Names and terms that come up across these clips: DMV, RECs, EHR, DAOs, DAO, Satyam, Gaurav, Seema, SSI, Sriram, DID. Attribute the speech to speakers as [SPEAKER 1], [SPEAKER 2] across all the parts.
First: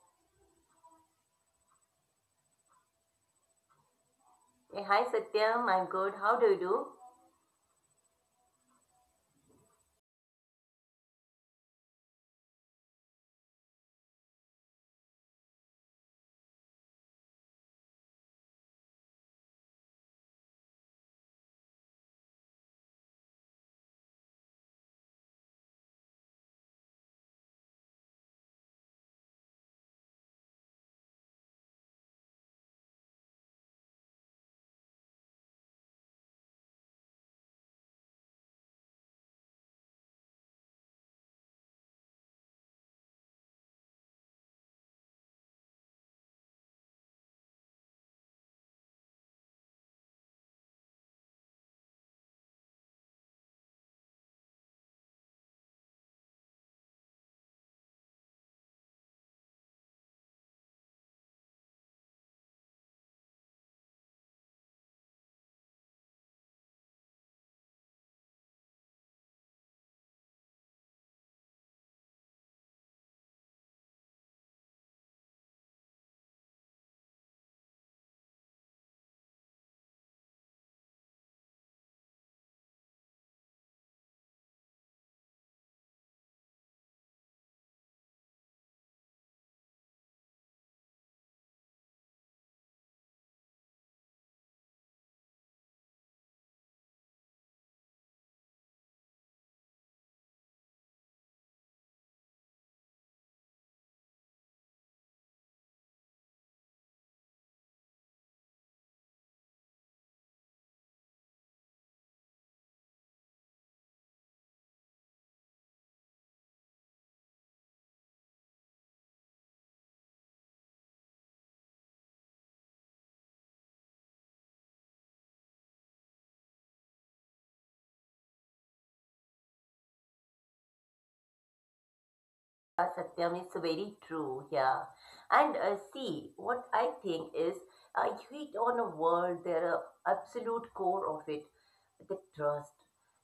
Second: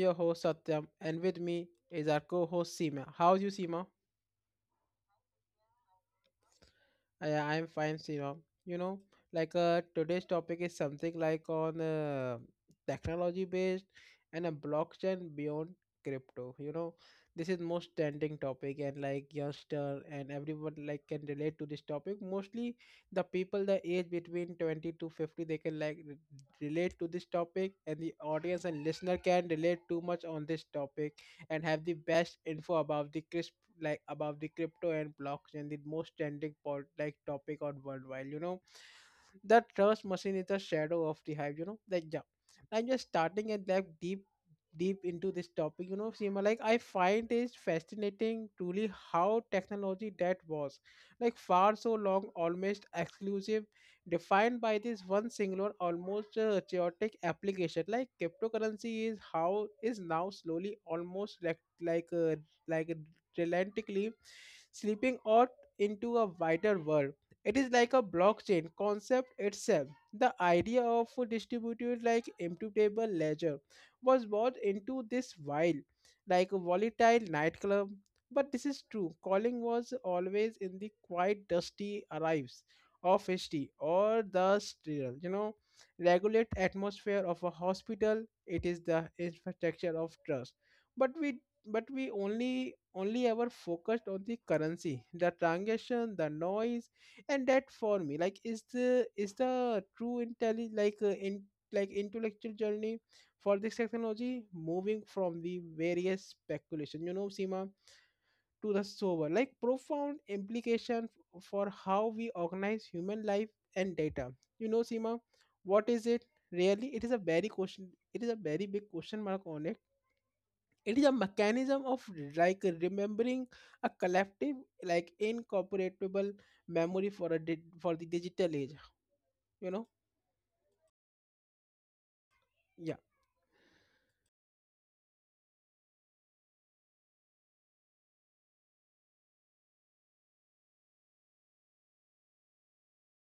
[SPEAKER 1] your host Satyam, and with me is our co-host Seema. How's you, Seema?
[SPEAKER 2] Hey, hi Satyam, I'm good. How do you do?
[SPEAKER 1] I'm fine, Sriram. You know, Today's topic is something like on, technology based, and a blockchain beyond crypto. This is most trending topic, and like youngster and everyone like can relate to this topic. Mostly the people the age between 20 to 50, they can like relate to this topic, and the audience and listener can relate too much on this topic, and have the best info about the crisp, like about the crypto and blockchain, the most trending pod like topic on worldwide. The trust machine is the shadow of the hive. Yeah, I'm just starting and like deep into this topic. Seema, like I find it fascinating, truly how technology that was like far so long almost exclusive defined by this one singular, almost chaotic application like cryptocurrency is, how is now slowly, almost like relentlessly slipping out into a wider world. It is like a blockchain concept itself. The idea of a distributed, like immutable ledger was brought into this wild, like a volatile nightclub. But this is true. Calling was always in the quiet, dusty arrives of history, or the sterile, regulate atmosphere of a hospital. It is the infrastructure of trust. But we but we only ever focused on the currency, the transaction, the noise, and that for me like is the true intelli like in like intellectual journey for this technology, moving from the various speculation, Sima, to the sober, like profound implication for how we organize human life and data, you know, Sima. What is it really? It is a very question. It is a very big question mark on it. It is a mechanism of like remembering a collective, like incorporatable memory for a for the digital age. you know
[SPEAKER 2] Yeah,
[SPEAKER 1] yeah.
[SPEAKER 2] Satyam is very true. Yeah, and see, what I think is, you hit on a word. There are absolute core of it, the trust,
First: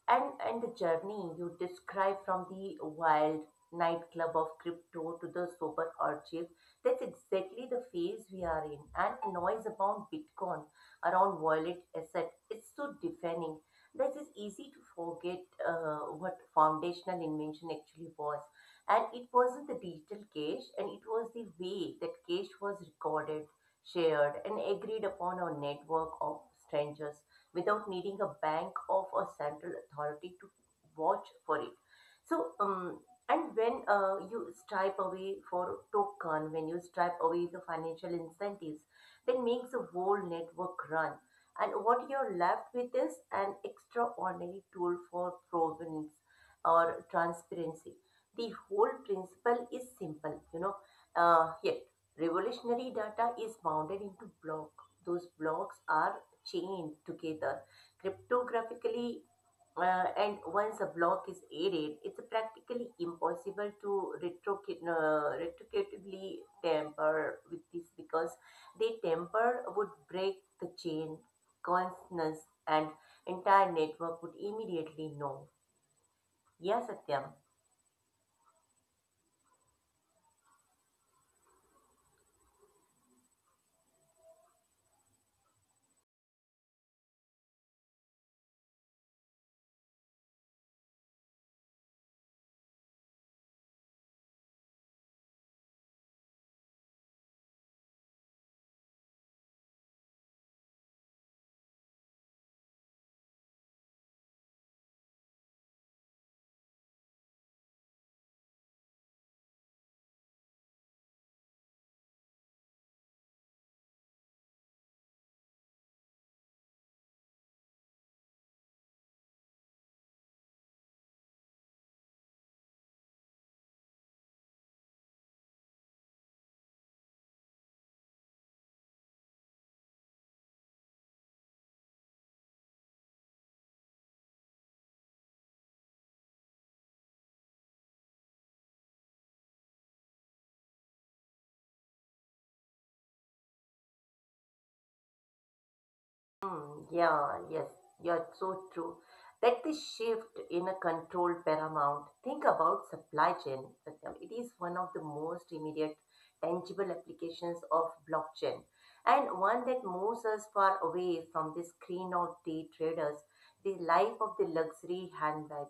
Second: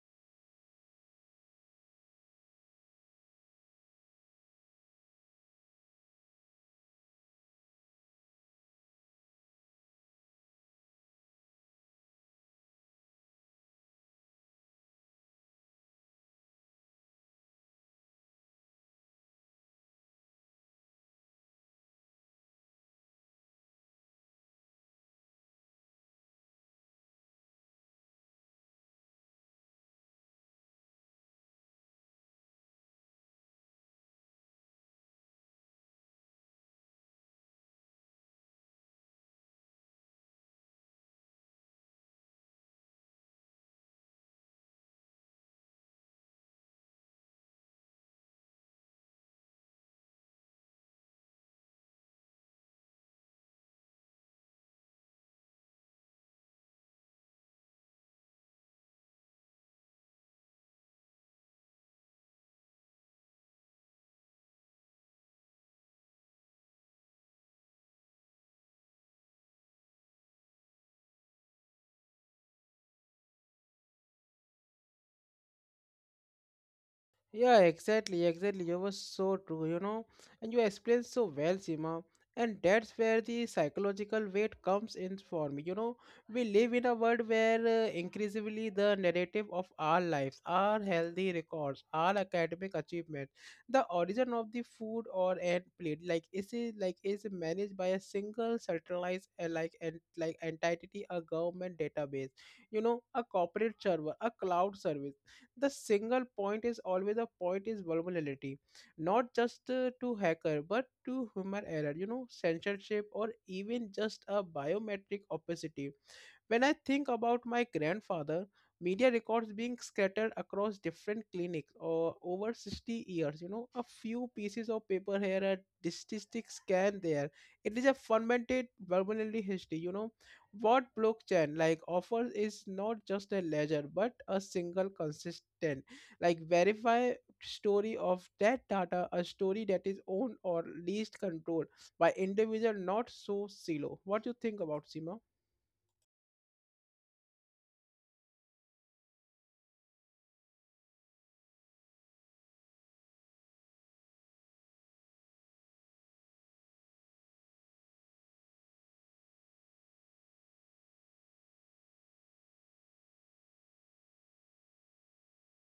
[SPEAKER 2] and the journey you describe from the wild nightclub of crypto to the sober archive. That's exactly the phase we are in. And noise about Bitcoin, around wallet asset, it's so deafening. That is easy to forget what foundational invention actually was, and it wasn't the digital cache, and it was the way that cache was recorded, shared, and agreed upon a network of strangers without needing a bank of a central authority to watch for it. So, um, and when you stripe away for token, when you stripe away the financial incentives, then makes the whole network run. And what you're left with is an extraordinary tool for provenance or transparency. The whole principle is simple, you know, yet revolutionary. Data is mounted into block. Those blocks are chained together cryptographically. And once a block is aided, it's practically impossible to retrocate retrocatively tamper with this, because they tamper would break the chain consonance, and entire network would immediately know. Yes, Satyam.
[SPEAKER 1] Yeah, exactly, exactly. You were so true. And you explained so well, Seema. And that's where the psychological weight comes in for me. We live in a world where, increasingly, the narrative of our lives, our healthy records, our academic achievement, the origin of the food or and plate, like is it, like, is managed by a single centralized, like, and like entity, a government database, a corporate server, a cloud service. The single point is always a point is vulnerability, not just to hacker, but to human error, censorship, or even just a biometric opacity. When I think about my grandfather, media records being scattered across different clinics or over 60 years, a few pieces of paper here, a statistic scan there. It is a fermented verbally history. What blockchain like offers is not just a ledger, but a single consistent, like verify story of that data, a story that is owned or least controlled by individual, not so silo. What do you think about, Sima?
[SPEAKER 2] Hmm. Yeah, yes, yeah, it's so true. Like the shift in a control paramount. Think about supply chain. Satyam. It is one of the most immediate, tangible applications of blockchain, and one that moves us far away from the screen of day traders, the life of the luxury handbag,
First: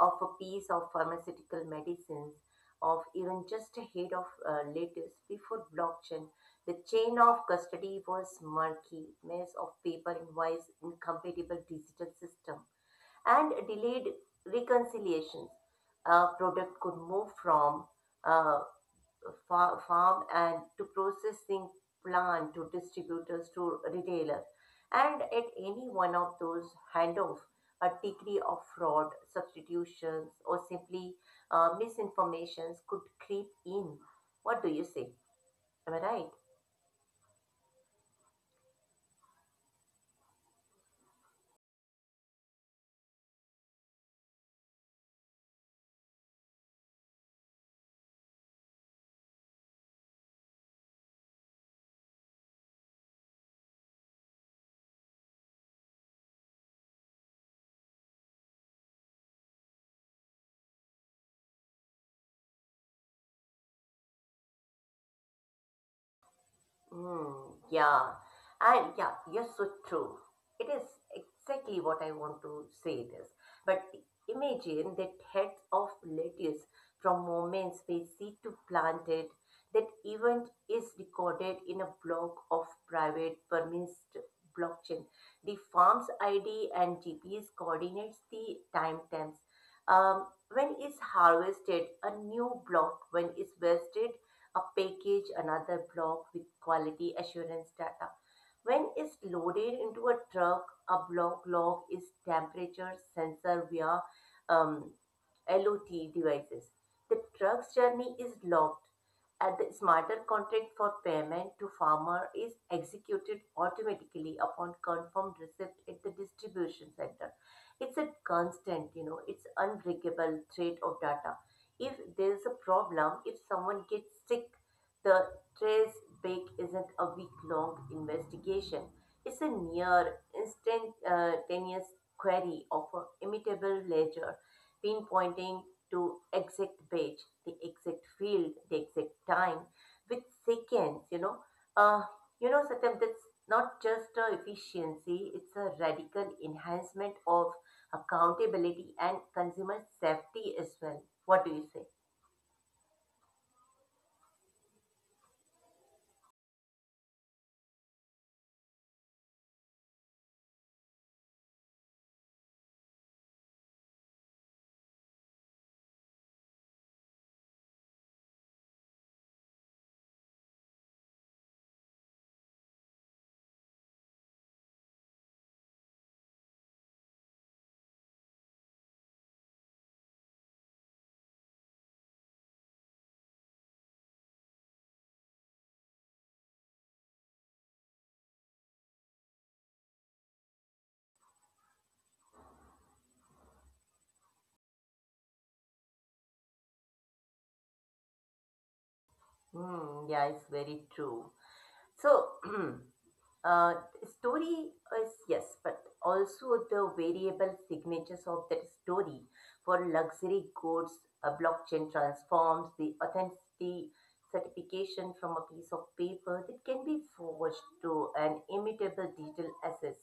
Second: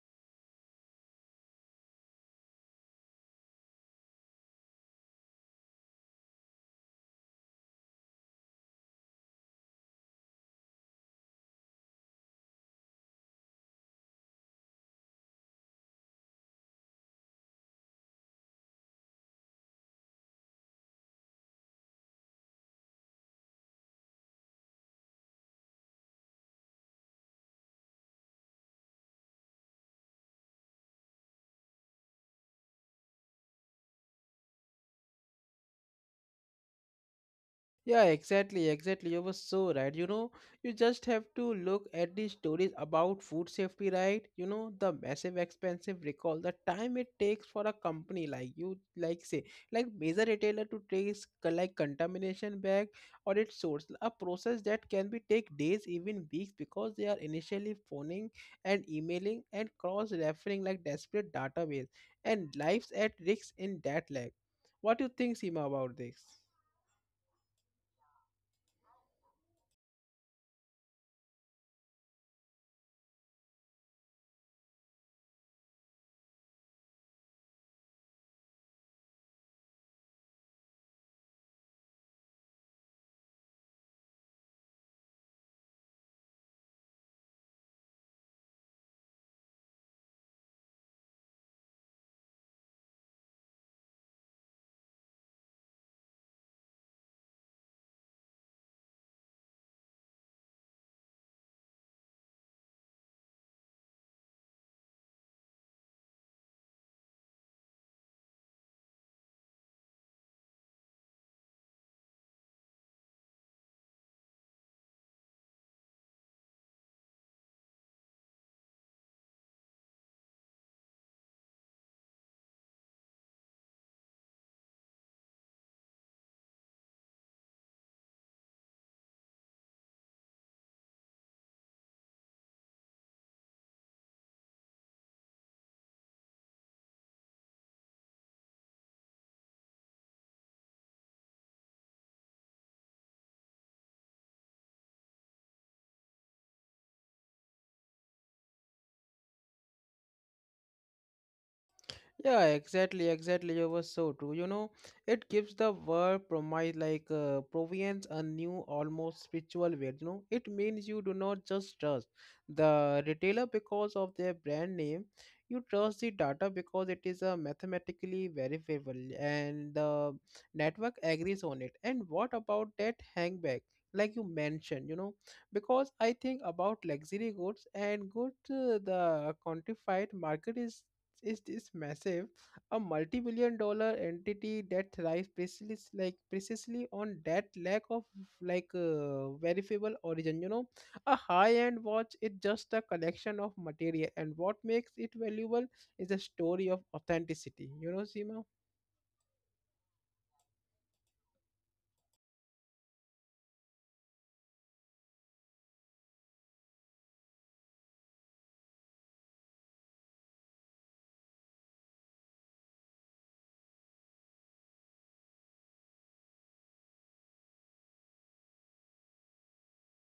[SPEAKER 2] of a piece of pharmaceutical medicines, of even just a head of lettuce. Before blockchain the chain of custody was murky, maze of paper invoice, incompatible digital system, and delayed reconciliations. A product could move from uh, farm and to processing plant to distributors to retailer, and at any one of those handoffs, a degree of fraud, substitutions, or simply misinformations could creep in. What do you say? Am I right?
[SPEAKER 1] Yeah, exactly, exactly. You were so right. You just have to look at the stories about food safety, right? The massive expensive recall, the time it takes for a company like you, like say, like major retailer to trace like contamination back or its source, a process that can be take days, even weeks, because they are initially phoning and emailing and cross-referring like desperate database, and lives at risk in that lag. What do you think, Seema, about this?
[SPEAKER 2] Yeah, and yeah, you're so true. It is exactly what I want to say this. But imagine that heads of lettuce from moments where seed to planted, that event is recorded in a block of private permissed blockchain. The farm's ID and GPS coordinates the timestamps. Um, when is harvested, a new block. When is vested a package, another block with quality assurance data. When it's loaded into a truck, a block log is temperature sensor via um, LOT devices. The truck's journey is logged, and the smarter contract for payment to farmer is executed automatically upon confirmed receipt at the distribution center. It's a constant, you know, it's unbreakable thread of data. If there's a problem, if someone gets sick, the trace back isn't a week-long investigation. It's a near instantaneous query of an immutable ledger, pinpointing to exact page, the exact field, the exact time, with seconds, you know. Uh, you know, Satyam, that's not just a efficiency, it's a radical enhancement of accountability and consumer safety as well. What do you say?
[SPEAKER 1] Yeah, exactly, exactly. You were so true. It gives the word promise, like provience a new, almost spiritual weight. It means you do not just trust the retailer because of their brand name. You trust the data, because it is mathematically verifiable, and the network agrees on it. And what about that hangback, like you mentioned? Because I think about luxury goods and good, the quantified market is this massive, a multi-billion dollar entity that thrives precisely on that lack of, like, verifiable origin. A high-end watch is just a collection of material, and what makes it valuable is a story of authenticity, you know, Seema.
[SPEAKER 2] Hmm, yeah, it's very true. So, Uh, story is yes, but also the variable signatures of that story for luxury goods. A blockchain transforms the authenticity certification from a piece of paper that can be forged to an immutable digital asset,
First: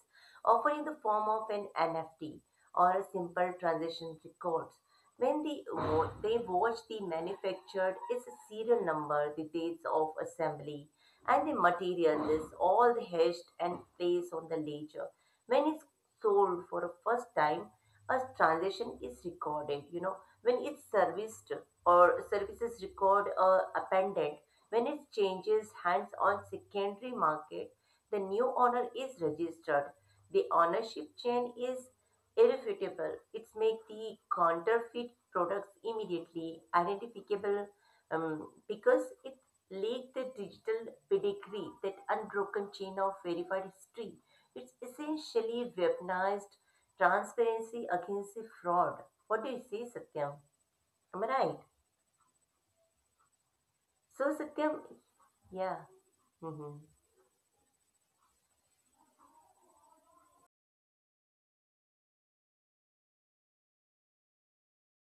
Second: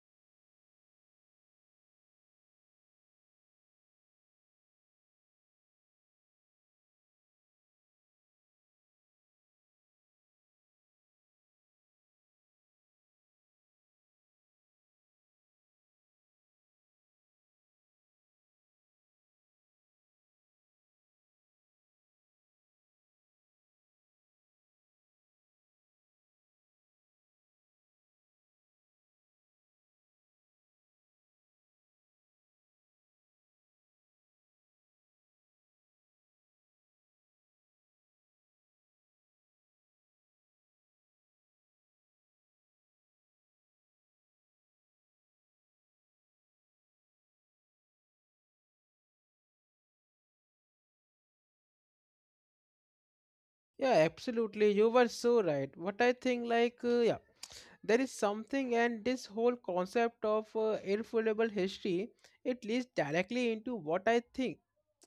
[SPEAKER 2] offering the form of an NFT or a simple transaction records. When they watch the manufactured is a serial number, the dates of assembly, and the material is all hedged and placed on the ledger. When it's sold for the first time, a transaction is recorded. You know, when it's serviced or services record a appendant, when it changes hands on secondary market, the new owner is registered. The ownership chain is irrefutable. It makes the counterfeit products immediately identifiable, because it lacked the digital pedigree, that unbroken chain of verified history. It's essentially weaponized transparency against the fraud. What do you say, Satyam? Am I right?
[SPEAKER 1] Yeah,
[SPEAKER 2] So,
[SPEAKER 1] absolutely.
[SPEAKER 2] Satyam,
[SPEAKER 1] You were so right.
[SPEAKER 2] yeah.
[SPEAKER 1] What I think, like, yeah, there is something, and this whole concept of irrefutable history, it leads directly into what I think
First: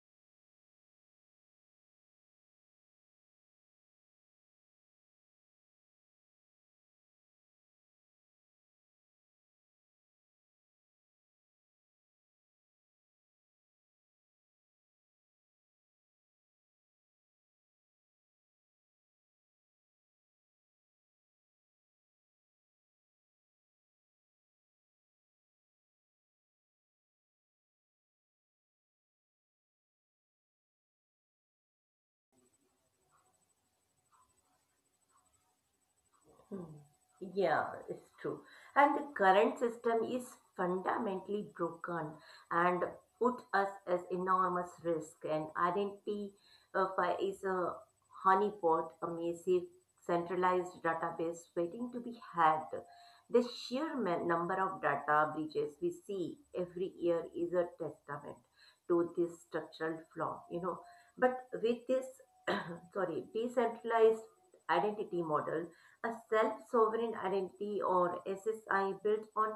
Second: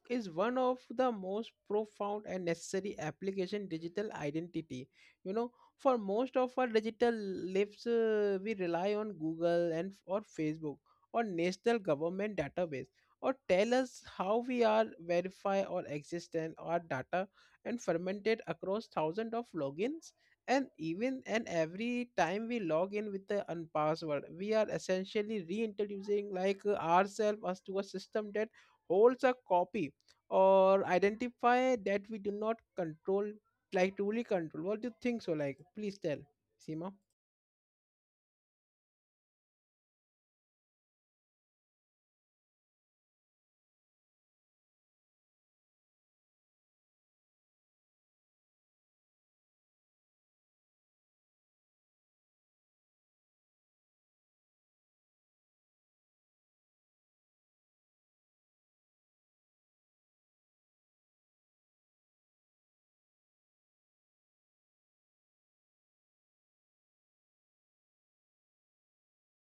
[SPEAKER 1] is one of the most profound and necessary application digital identity. you know for most of our digital lives, we rely on Google and or Facebook, or national government database, or tell us how we are verify or existent our data, and fermented across thousands of logins. And even and every time we log in with the unpassword, we are essentially reintroducing, like ourselves as to a system that holds a copy or identify that we do not control, like truly control. What do you think so? Like, please tell, Seema.
[SPEAKER 2] Hmm. Yeah, it's true. And the current system is fundamentally broken and puts us at enormous risk. And identity is a honeypot, a massive centralized database waiting to be hacked. The sheer number of data breaches we see every year is a testament to this structural flaw, you know. But with this, sorry, decentralized identity model, a self-sovereign identity or SSI built on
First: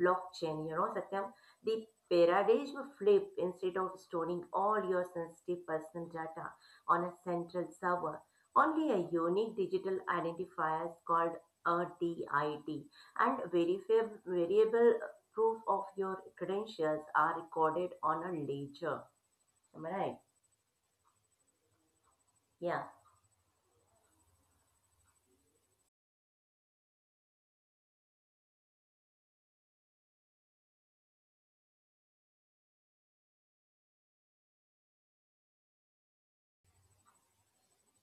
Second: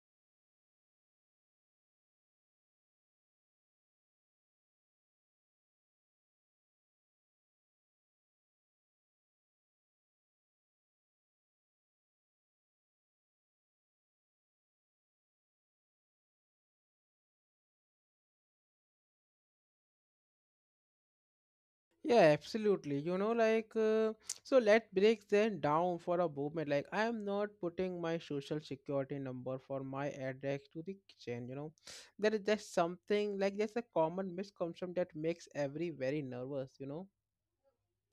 [SPEAKER 2] blockchain, you know, Satyam, the paradigm flip. Instead of storing all your sensitive personal data on a central server, only a unique digital identifier called a DID and verifiable variable proof of your credentials are recorded on a ledger. Am I right?
[SPEAKER 1] Yeah,
[SPEAKER 2] Yeah.
[SPEAKER 1] absolutely. So, let's break them down for a moment. Like, I am not putting my social security number for my address to the kitchen. There is just something, like, there's a common misconception that makes every very nervous.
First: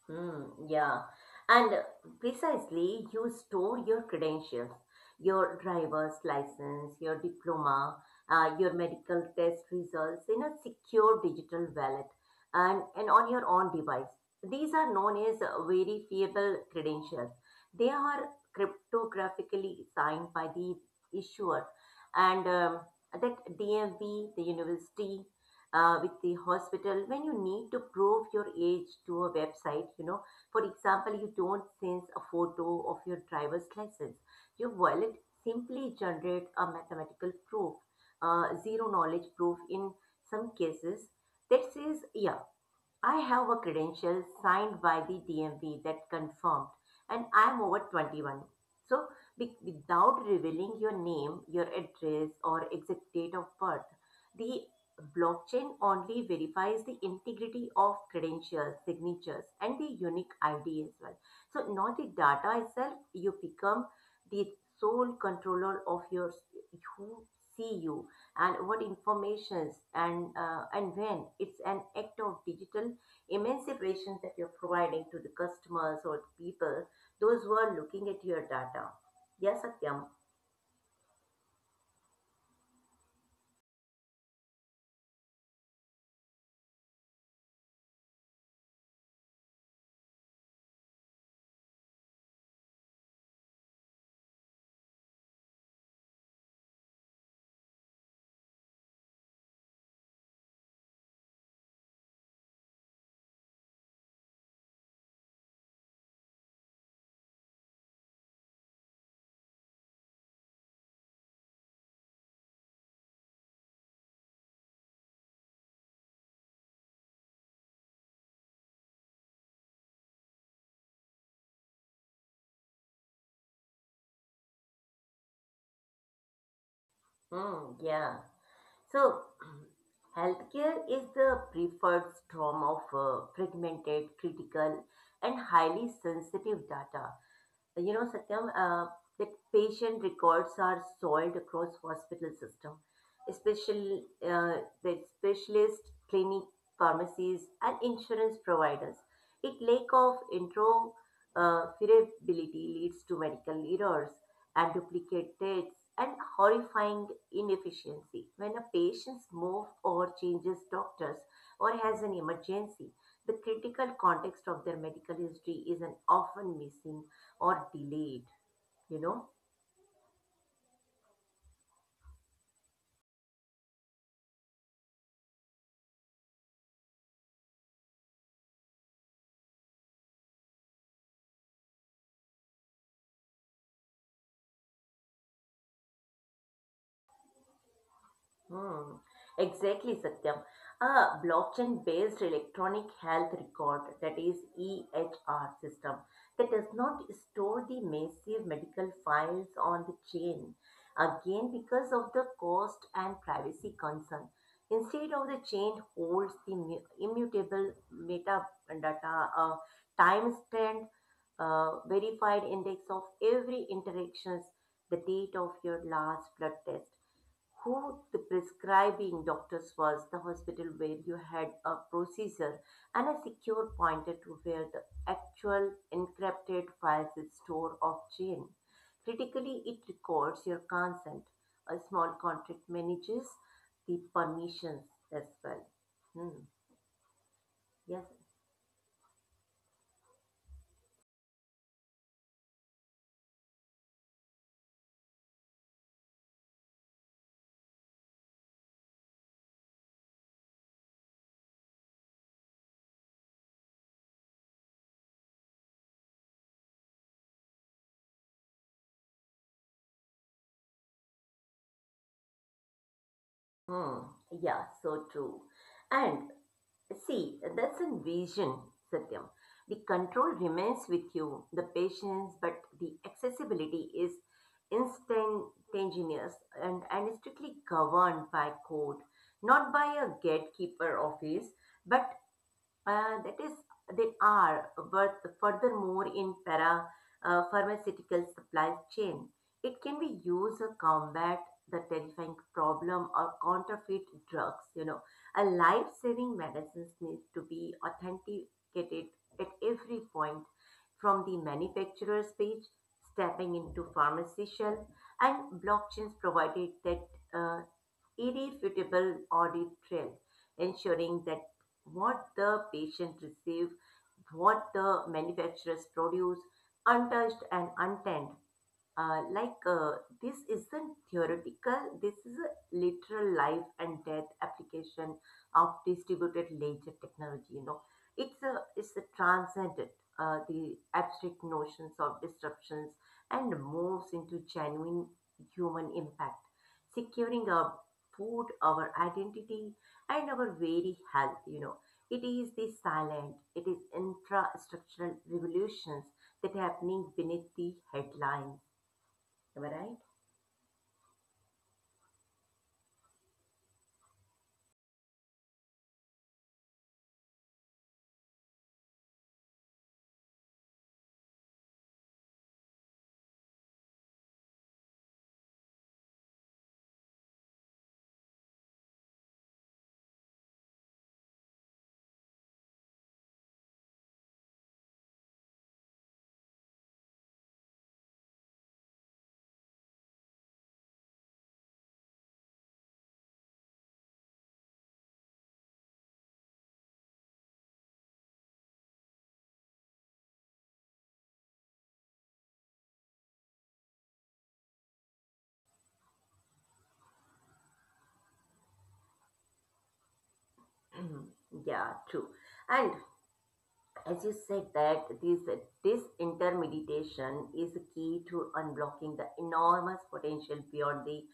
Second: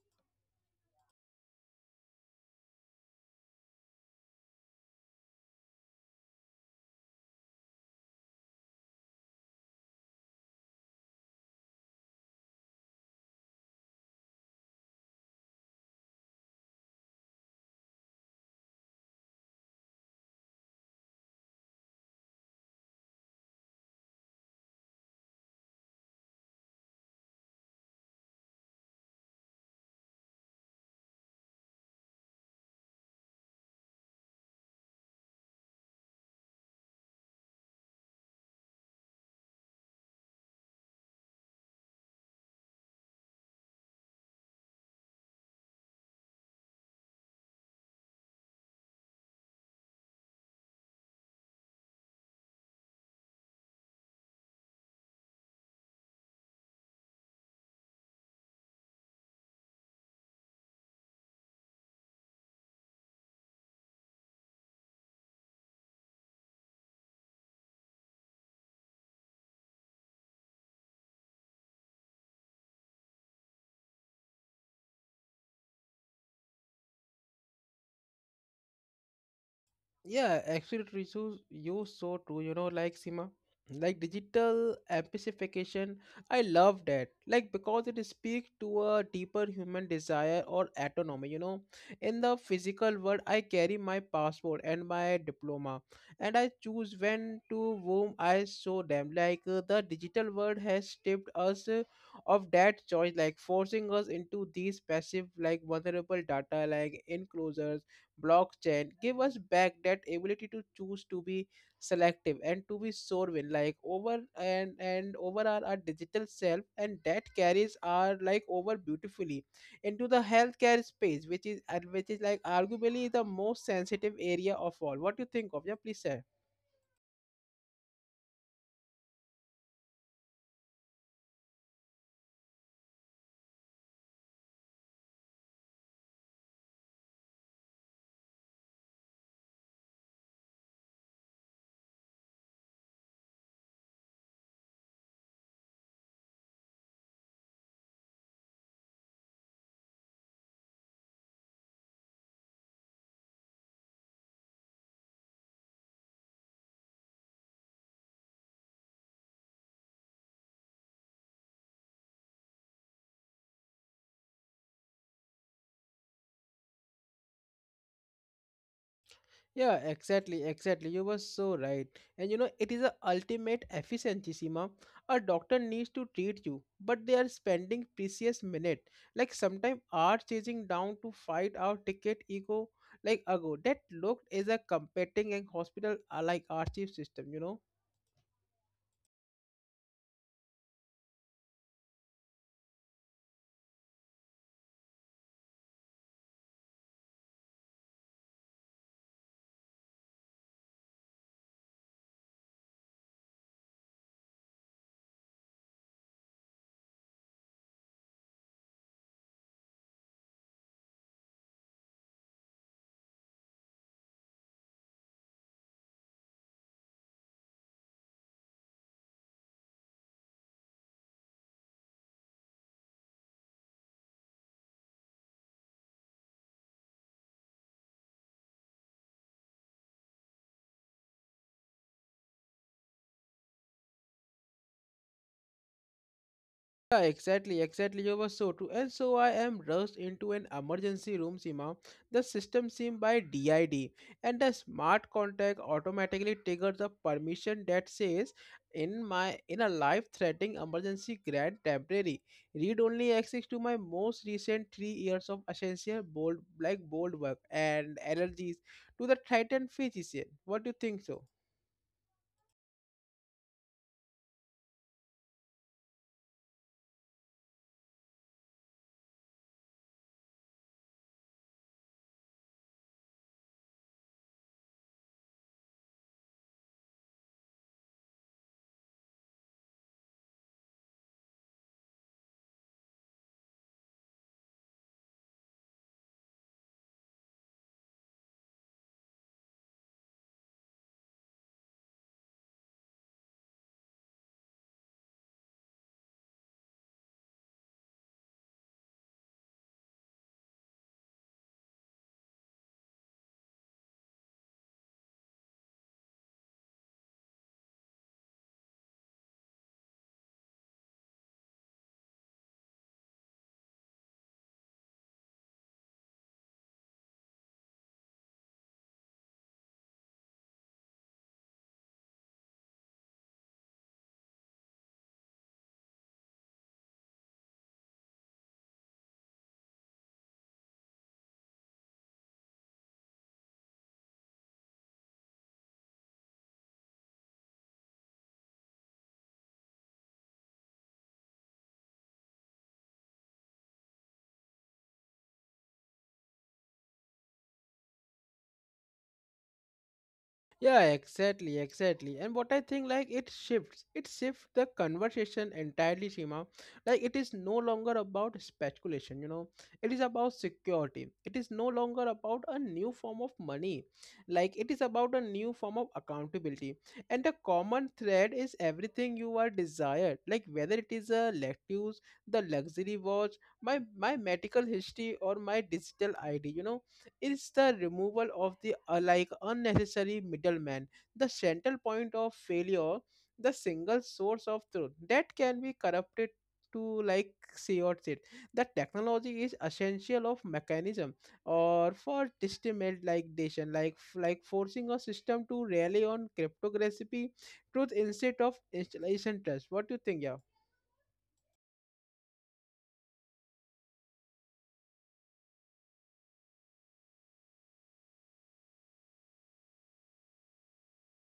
[SPEAKER 2] Yeah. And precisely, you store your credentials, your driver's license, your diploma, your medical test results in a secure digital wallet, and on your own device. These are known as verifiable credentials. They are cryptographically signed by the issuer, and that DMV, the university, with the hospital. When you need to prove your age to a website, you know, for example, you don't send a photo of your driver's license. Your wallet simply generate a mathematical proof, zero knowledge proof in some cases, that says, yeah, I have a credential signed by the DMV that confirmed, and I'm over 21. So, without revealing your name, your address, or exact date of birth, the blockchain only verifies the integrity of credentials, signatures, and the unique ID as well. So, not the data itself, you become the sole controller of your who see you and what informations, and when. It's an act of digital emancipations that you're providing to the customers or the people, those who are looking at your data. Yes, Satyam.
[SPEAKER 1] Yeah, absolutely. So you so true. Like, Sima, like digital amplification. I love that. Like, because it speaks to a deeper human desire or autonomy. In the physical world, I carry my passport and my diploma, and I choose when to whom I show them. Like, the digital world has stripped us, of that choice, like forcing us into these passive, like vulnerable data, like enclosures. Blockchain give us back that ability to choose to be selective, and to be sovereign like over and over our digital self, and that carries our like over beautifully into the healthcare space, which is like arguably the most sensitive area of all. What do you think of? Yeah, please share.
[SPEAKER 2] Hmm, yeah. So, healthcare is the preferred storm of fragmented, critical, and highly sensitive data. You know, Satyam, that patient records are soiled across hospital system, especially the specialist clinic, pharmacies, and insurance providers. It lack of interoperability leads to medical errors and duplicate dates and horrifying inefficiency. When a patient moves or changes doctors or has an emergency, the critical context of their medical history is an often missing or delayed, you know.
[SPEAKER 1] Yeah, exactly, exactly. You were so right. And it is a ultimate efficiency, Seema. A doctor needs to treat you, but they are spending precious minute, like sometimes are chasing down to fight our ticket ego, like ago. That looked is a competing and hospital, like archive system.
[SPEAKER 2] Hmm, exactly, Satyam. A blockchain-based electronic health record, that is EHR system, that does not store the massive medical files on the chain, again because of the cost and privacy concern. Instead of the chain holds the immutable meta data, a timestamp, verified index of every interactions, the date of your last blood test, who the prescribing doctors was, the hospital where you had a procedure, and a secure pointer to where the actual encrypted files is stored of gene. Critically, it records your consent. A small contract manages the permissions as well. Hmm.
[SPEAKER 1] Yeah, exactly,
[SPEAKER 2] Yes.
[SPEAKER 1] exactly. You were so true. And so I am rushed into an emergency room, Seema. The system SIM by DID, and the smart contact automatically triggers a permission that says, in a life-threatening emergency, grant temporary. Read only access to my most recent 3 years of essential bold work and allergies to the Titan physician. What do you think so?
[SPEAKER 2] Hmm, yeah, so true. And see, that's in vision, Satyam. The control remains with you, the patience, but the accessibility is instantaneous, and is strictly governed by code, not by a gatekeeper office, but that is, they are, but furthermore in para pharmaceutical supply chain, it can be used to combat the terrifying problem of counterfeit drugs. You know, a life-saving medicines need to be authenticated at every point, from the manufacturer's page, stepping into pharmacy shelf, and blockchains provided that uh, irrefutable audit trail, ensuring that what the patient receives, what the manufacturers produce, untouched and untanned. uh, like uh, this isn't theoretical. This is a literal life and death application of distributed ledger technology, you know. It's a transcendent, the abstract notions of disruptions, and moves into genuine human impact, securing our food, our identity, and our very health, you know. It is the silent, it is infrastructural revolutions that happening beneath the headlines. Am I right?
[SPEAKER 1] Yeah, exactly, exactly. And what I think, like, it shifts. It shifts the conversation entirely, Shima. Like, it is no longer about speculation. It is about security. It is no longer about a new form of money. Like, it is about a new form of accountability. And the common thread is everything you are desired. Like, whether it is a lettuce, the luxury watch, my medical history, or my digital ID, is the removal of the, like, unnecessary middleman, the central point of failure, the single source of truth that can be corrupted to like chaos it. The technology is essential of mechanism or for destabilization, like forcing a system to rely on cryptography, truth instead of installation trust. What do you think, yeah?
[SPEAKER 2] Yeah, true. And as you said, that this disintermediation is a key to unblocking the enormous potential beyond the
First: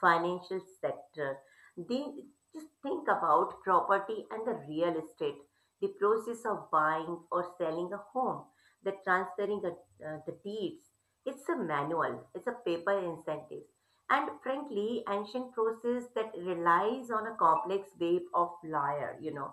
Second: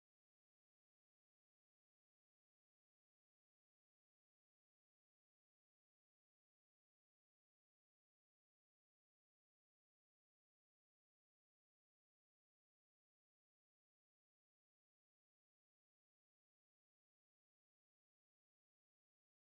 [SPEAKER 2] financial sector. They just think about property and the real estate, the process of buying or selling a home, the transferring a, the deeds. It's a manual, it's a paper incentive, and frankly, ancient process that relies on a complex web of liar, you know.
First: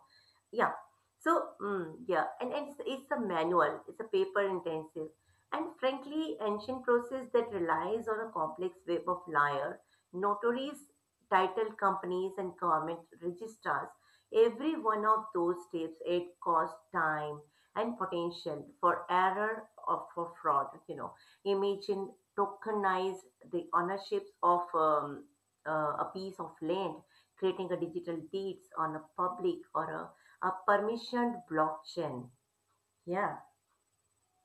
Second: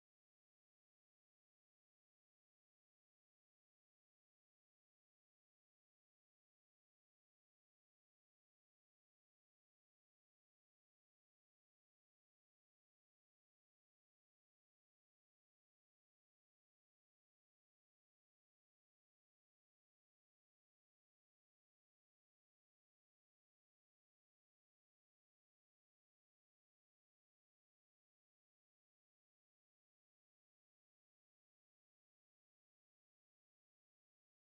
[SPEAKER 2] Yeah, so, yeah, and it's a manual, it's a paper intensive, and frankly, ancient process that relies on a complex web of liar, notaries, title companies, and government registrars. Every one of those steps, it costs time and potential for error or for fraud. You know, imagine tokenize the ownerships of a piece of land, creating a digital deeds on a public or a permissioned blockchain. Yeah,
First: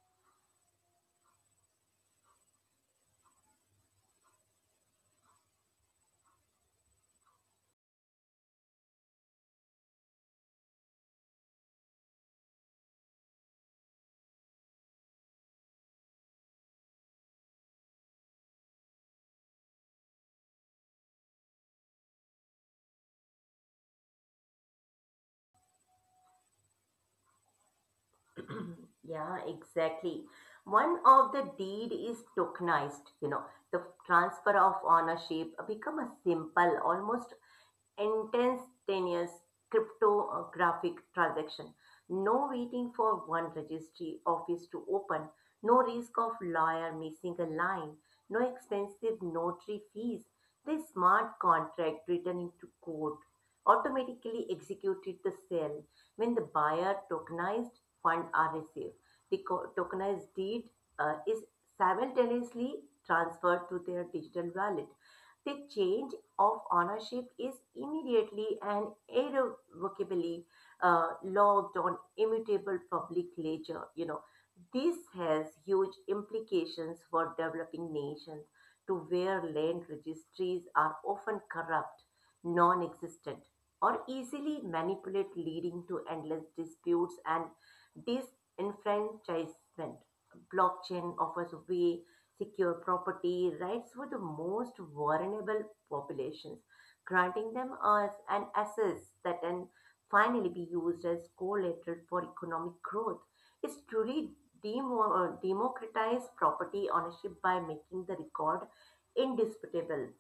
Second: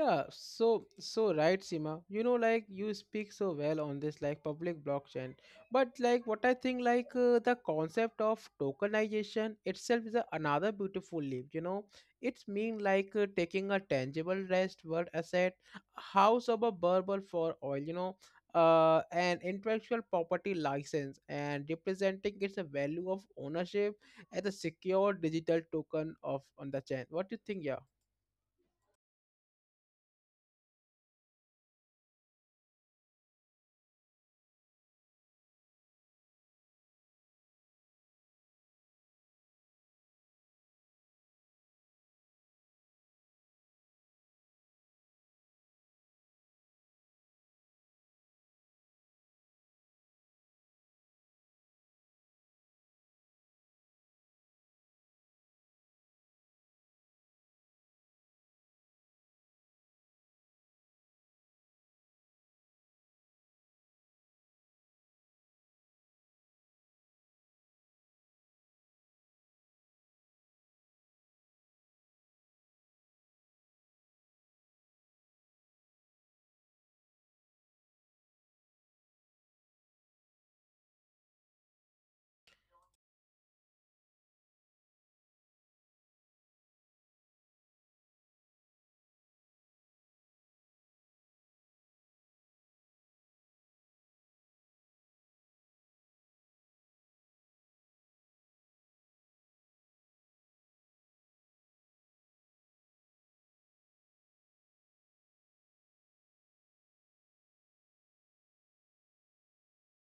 [SPEAKER 1] Yeah, so right, Sima. Like, you speak so well on this, like public blockchain. But like, what I think, like the concept of tokenization itself is, another beautiful leap. It's mean like taking a tangible rest world asset, a house of a bubble for oil. An intellectual property license and representing its a value of ownership as a secure digital token of on the chain. What do you think? Yeah.
[SPEAKER 2] yeah, exactly. One of the deed is tokenized, you know, the transfer of ownership become a simple, almost instantaneous cryptographic transaction. No waiting for one registry office to open, no risk of lawyer missing a line, no expensive notary fees. The smart contract written into code automatically executed the sale when the buyer tokenized fund are received. Tokenized deed is simultaneously transferred to their digital wallet. They change of ownership is immediately and irrevocably logged on immutable public ledger. You know, this has huge implications for developing nations to where land registries are often corrupt, non-existent, or easily manipulated, leading to endless disputes and disenfranchisement. Blockchain offers way secure property rights for the most vulnerable populations, granting them as an asset that can finally be used as collateral for economic growth. It's truly democratized property ownership by making the record indisputable.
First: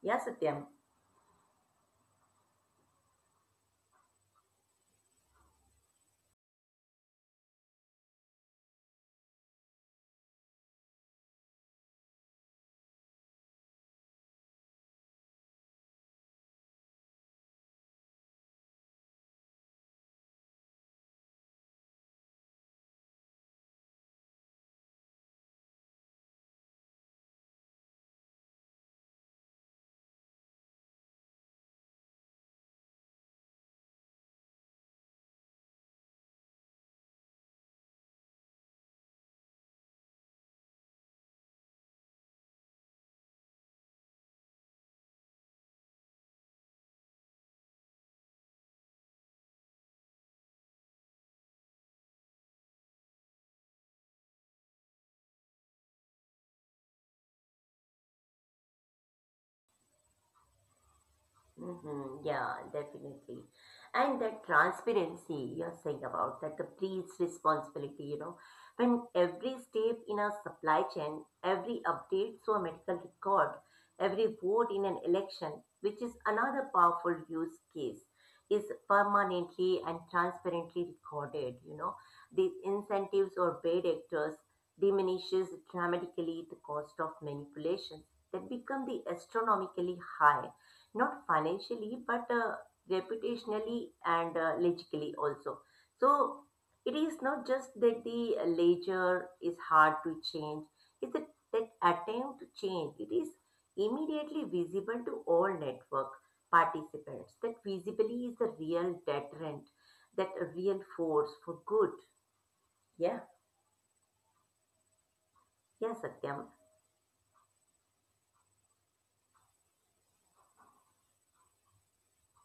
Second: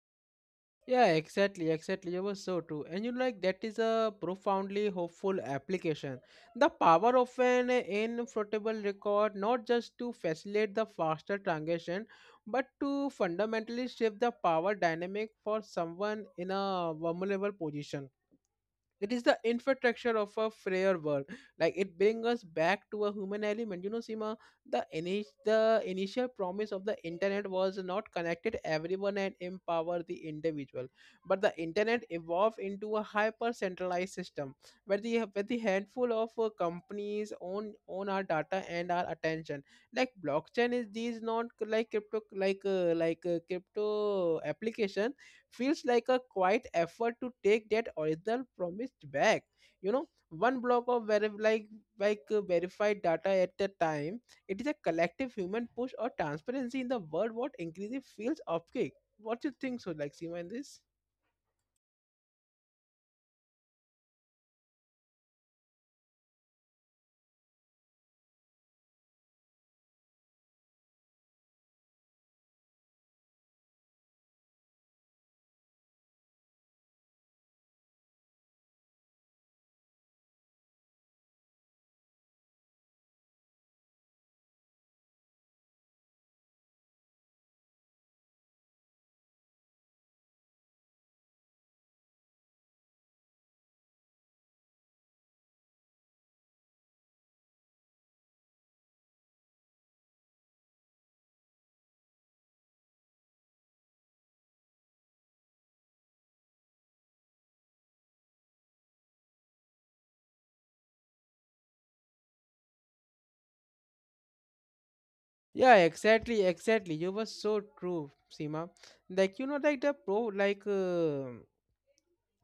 [SPEAKER 2] Yes, Satyam.
[SPEAKER 1] Yeah, exactly, exactly. You were so true. And like that is a profoundly hopeful application. The power of an inflatable record not just to facilitate the faster transition, but to fundamentally shift the power dynamic for someone in a vulnerable position, it is the infrastructure of a freer world. Like it brings us back to a human element, you know, Sima. The initial promise of the internet was not connected everyone and empower the individual, but the internet evolved into a hyper centralized system, where the handful of companies own our data and our attention. Like blockchain is these not, like crypto, crypto application, feels like a quiet effort to take that original promised back, you know, one block of verified data at a time. It is a collective human push or transparency in the world what increasingly feels opaque. What do you think, so, like, Seema, in this?
[SPEAKER 2] Hmm. Yeah, definitely. And that transparency you're saying about that the priest's responsibility, you know, when every step in a supply chain, every update to a medical record, every vote in an election, which is another powerful use case, is permanently and transparently recorded, you know, these incentives or bad actors diminishes dramatically the cost of manipulations that become the astronomically high, not financially but reputationally and logically also. So it is not just that the ledger is hard to change, it's that, that attempt to change it is immediately visible to all network participants. That visibility is the real deterrent, that real force for good. Yeah.
[SPEAKER 1] Yeah,
[SPEAKER 2] Yes, Satyam.
[SPEAKER 1] exactly, exactly, you were so true. Seema, like you know like the pro like uh,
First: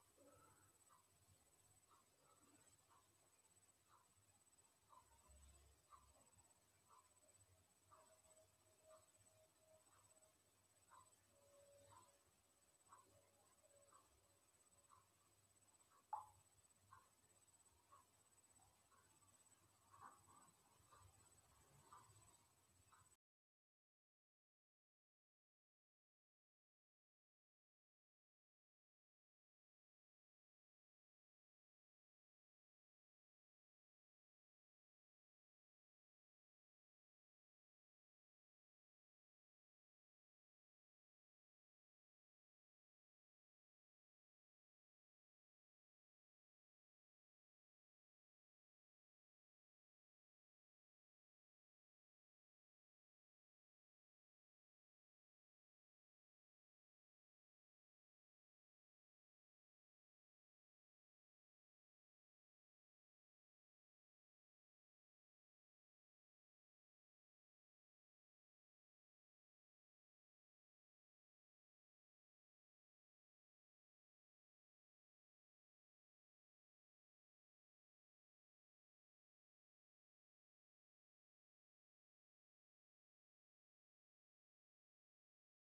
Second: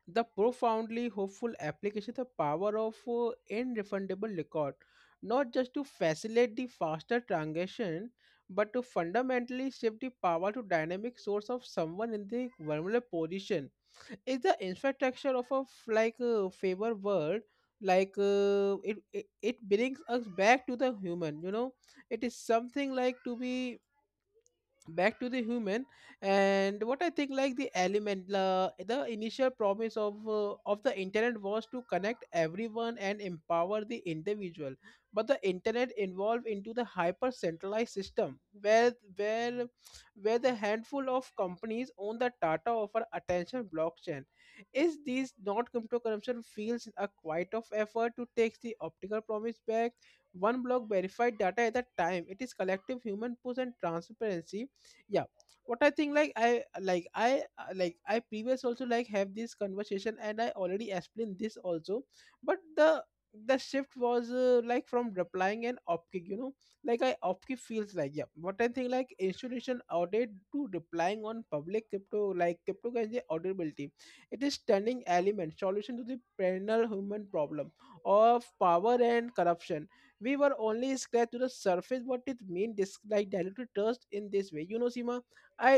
[SPEAKER 1] the profoundly hopeful application, the power of irrefundable record, not just to facilitate the faster transaction, but to fundamentally shift the power to dynamic source of someone in the vulnerable position, is the infrastructure of a favor world. It brings us back to the human, you know. It is something like to be back to the human. And what I think, like the element, the initial promise of of the internet was to connect everyone and empower the individual, but the internet evolved into the hyper centralized system, where the handful of companies own the data of our attention. Blockchain is these not cryptocurrency, feels a quite of effort to take the optical promise back, one block verified data at a time. It is collective human push and transparency. Yeah. What I think, like I previous also like have this conversation, and I already explained this also. But the shift was, like from replying and opkick, you know, like I opkick feels like. Yeah, what I think, like, institution audit to replying on public crypto, like cryptocurrency auditability. It is turning element solution to the perennial human problem of power and corruption. We were only scratched to the surface what it means this, like, diluted trust in this way, you know, Sima. i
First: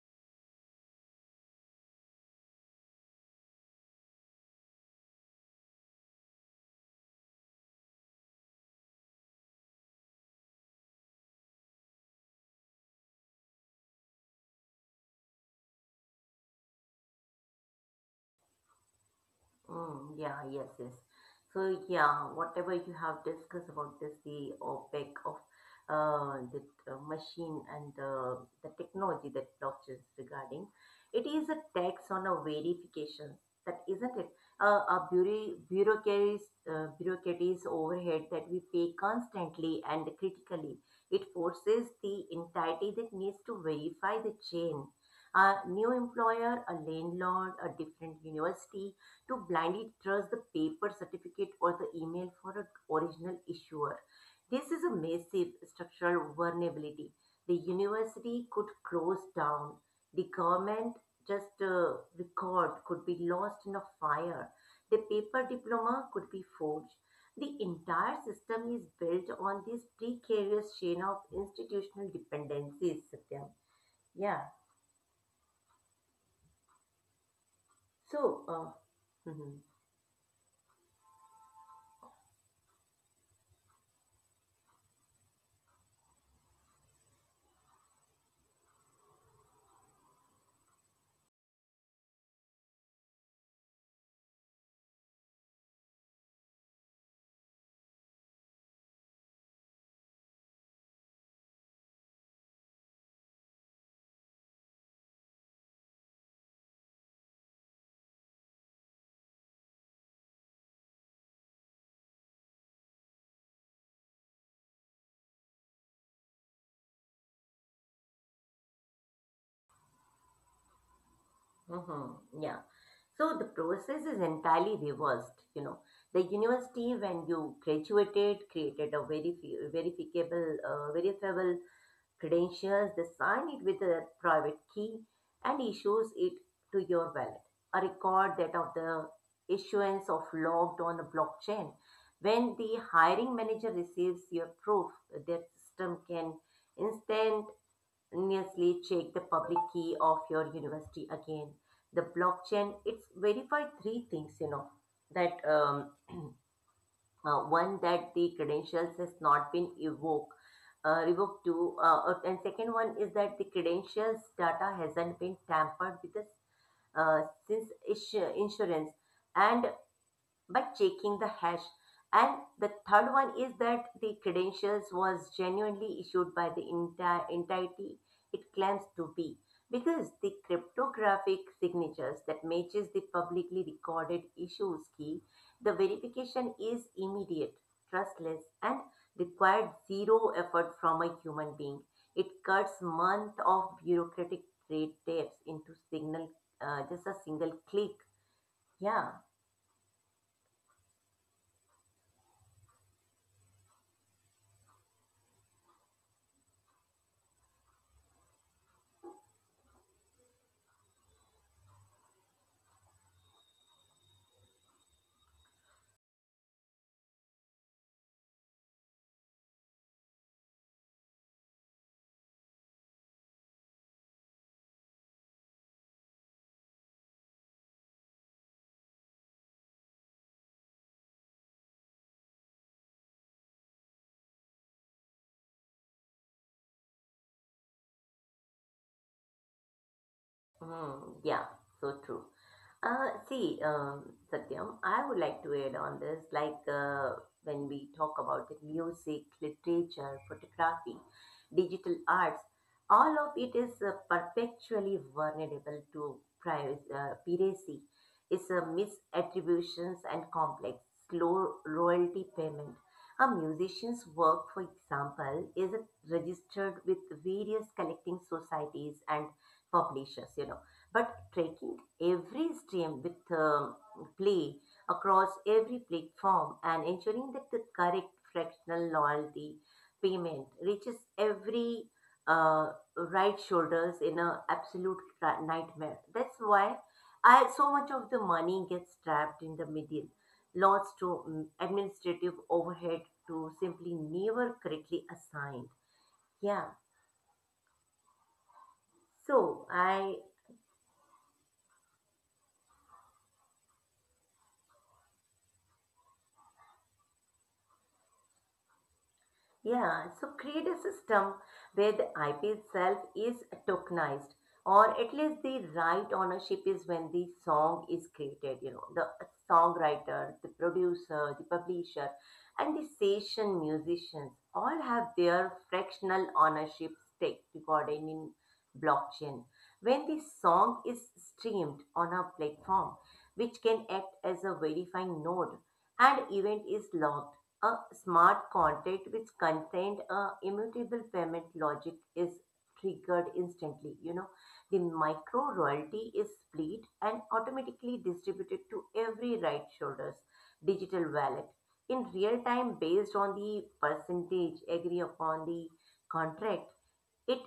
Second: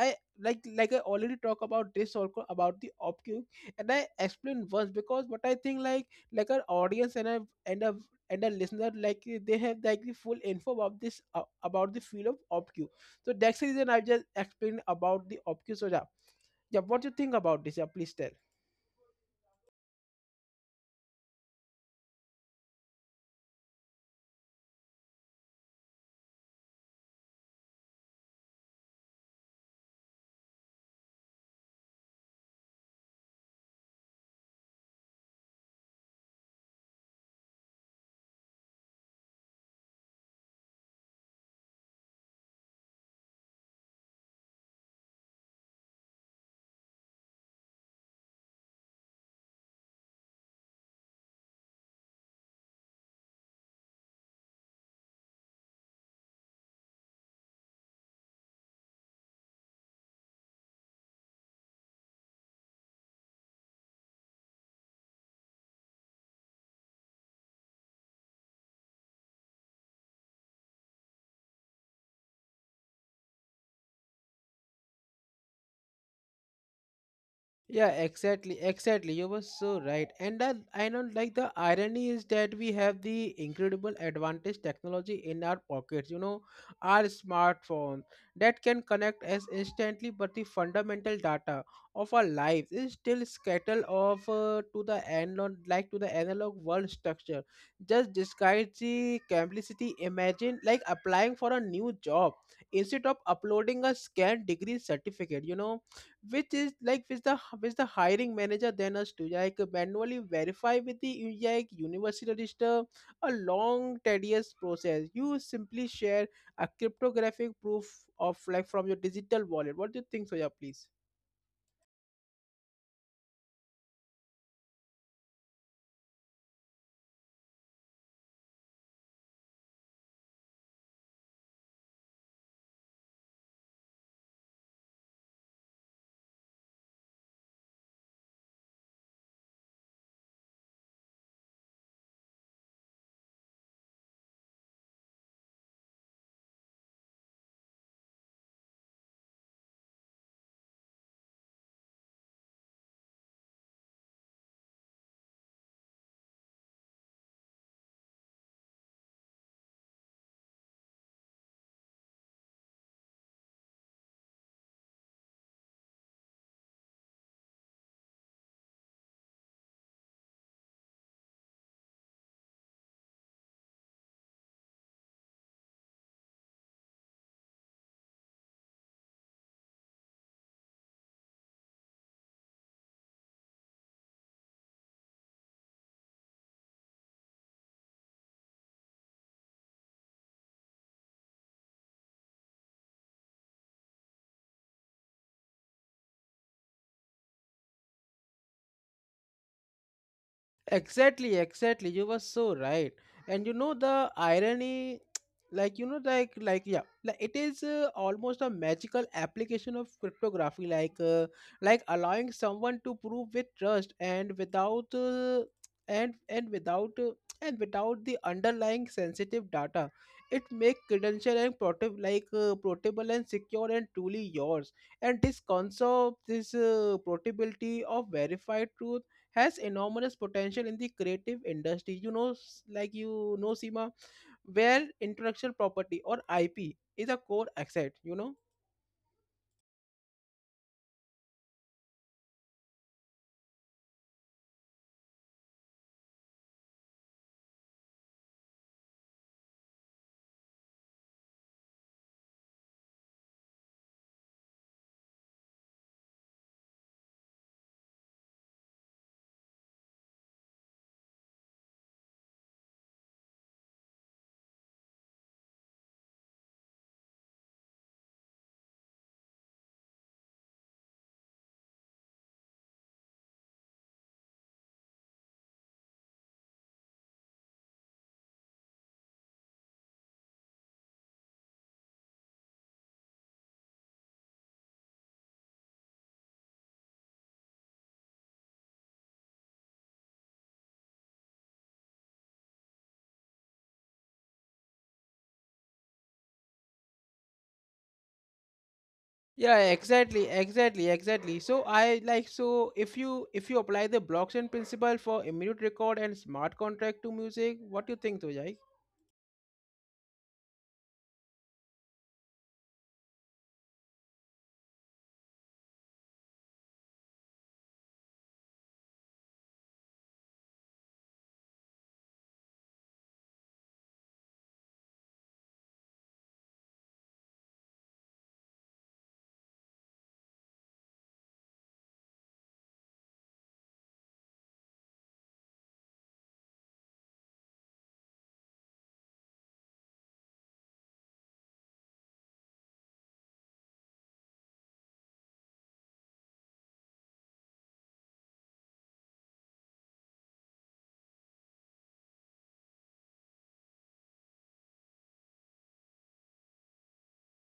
[SPEAKER 1] i like, like I already talk about this also, about the opcu, and I explain once because what I think, like our audience and a and a listener, they have like the full info about this, about the field of opcu. So that's the reason I just explained about the opcu soja. Yeah, what do you think about this? Yeah, please tell.
[SPEAKER 2] Mm, yeah, yes, yes. So yeah, whatever you have discussed about this, the OPEC of the machine and the technology that blockchain is regarding, it is a tax on a verification. That isn't it? Bureaucracies, bureaucracies overhead that we pay constantly and critically. It forces the entity that needs to verify the chain. A new employer, a landlord, a different university to blindly trust the paper certificate or the email for an original issuer. This is a massive structural vulnerability. The university could close down. The government just record could be lost in a fire. The paper diploma could be forged. The entire system is built on this precarious chain of institutional dependencies, Satyam. Yeah.
[SPEAKER 1] Yeah,
[SPEAKER 2] So,
[SPEAKER 1] exactly, exactly, you
[SPEAKER 2] uh,
[SPEAKER 1] were so right. And that I know, like, the irony is that we have the incredible advantage technology in our pockets, you know, our smartphone, that can connect us instantly, but the fundamental data of our lives is still scattered off, to the analog, to the analog world structure. Just disguise the complicity. Imagine, like, applying for a new job, instead of uploading a scanned degree certificate, you know, which is like which the hiring manager then has to like manually verify with the like university register, a long tedious process. You simply share a cryptographic proof of, like, from your digital wallet. What do you think, soya, please?
[SPEAKER 2] Mm-hmm. Yeah. So the process is entirely reversed. You know, the university when you graduated created a very verifiable credentials. They sign it with a private key and issues it to your wallet. A record that of the issuance of logged on a blockchain. When the hiring manager receives your proof, their system can instant continuously check the public key of your university again. The blockchain, it's verified three things, you know, that one, that the credentials has not been revoked to, and second one is that the credentials data hasn't been tampered with the since insurance and but checking the hash. And the third one is that the credentials was genuinely issued by the entire entity it claims to be, because the cryptographic signatures that matches the publicly recorded issues key. The verification is immediate, trustless, and required zero effort from a human being. It cuts months of bureaucratic red tapes into signal, just a single click. Yeah.
[SPEAKER 1] Exactly, exactly, you were so right. And you know the irony, like you know, like yeah, like it is almost a magical application of cryptography, like allowing someone to prove with trust and without and without and without the underlying sensitive data. It make credential and portable, portable and secure and truly yours. And this concept, this portability of verified truth has enormous potential in the creative industry. You know, like you know, Seema, where intellectual property or IP is a core asset, you know.
[SPEAKER 2] Hmm. Yeah, so true. See, Satyam, I would like to add on this, like when we talk about the music, literature, photography, digital arts, all of it is perpetually vulnerable to piracy. It's a misattributions and complex, slow royalty payment. A musician's work, for example, is registered with various collecting societies and for, you know. But tracking every stream with play across every platform and ensuring that the correct fractional loyalty payment reaches every uh, right shoulders in a absolute nightmare. That's why I so much of the money gets trapped in the middle, lots to administrative overhead to simply never correctly assigned. Yeah.
[SPEAKER 1] Yeah,
[SPEAKER 2] So I.
[SPEAKER 1] exactly, exactly, exactly. So I like, so if you apply the blockchain principle for immediate record and smart contract to music, what do you think, Tujai?
[SPEAKER 2] Yeah, so create a system where the IP itself is tokenized, or at least the right ownership is when the song is created, you know, the songwriter, the producer, the publisher, and the session musicians all have their fractional ownership stake recorded in blockchain. When the song is streamed on a platform, which can act as a verifying node, and event is logged, a smart contract which contained a immutable payment logic is triggered instantly. You know, the micro royalty is split and automatically distributed to every right shoulder's digital wallet in real time based on the percentage agree upon the contract. It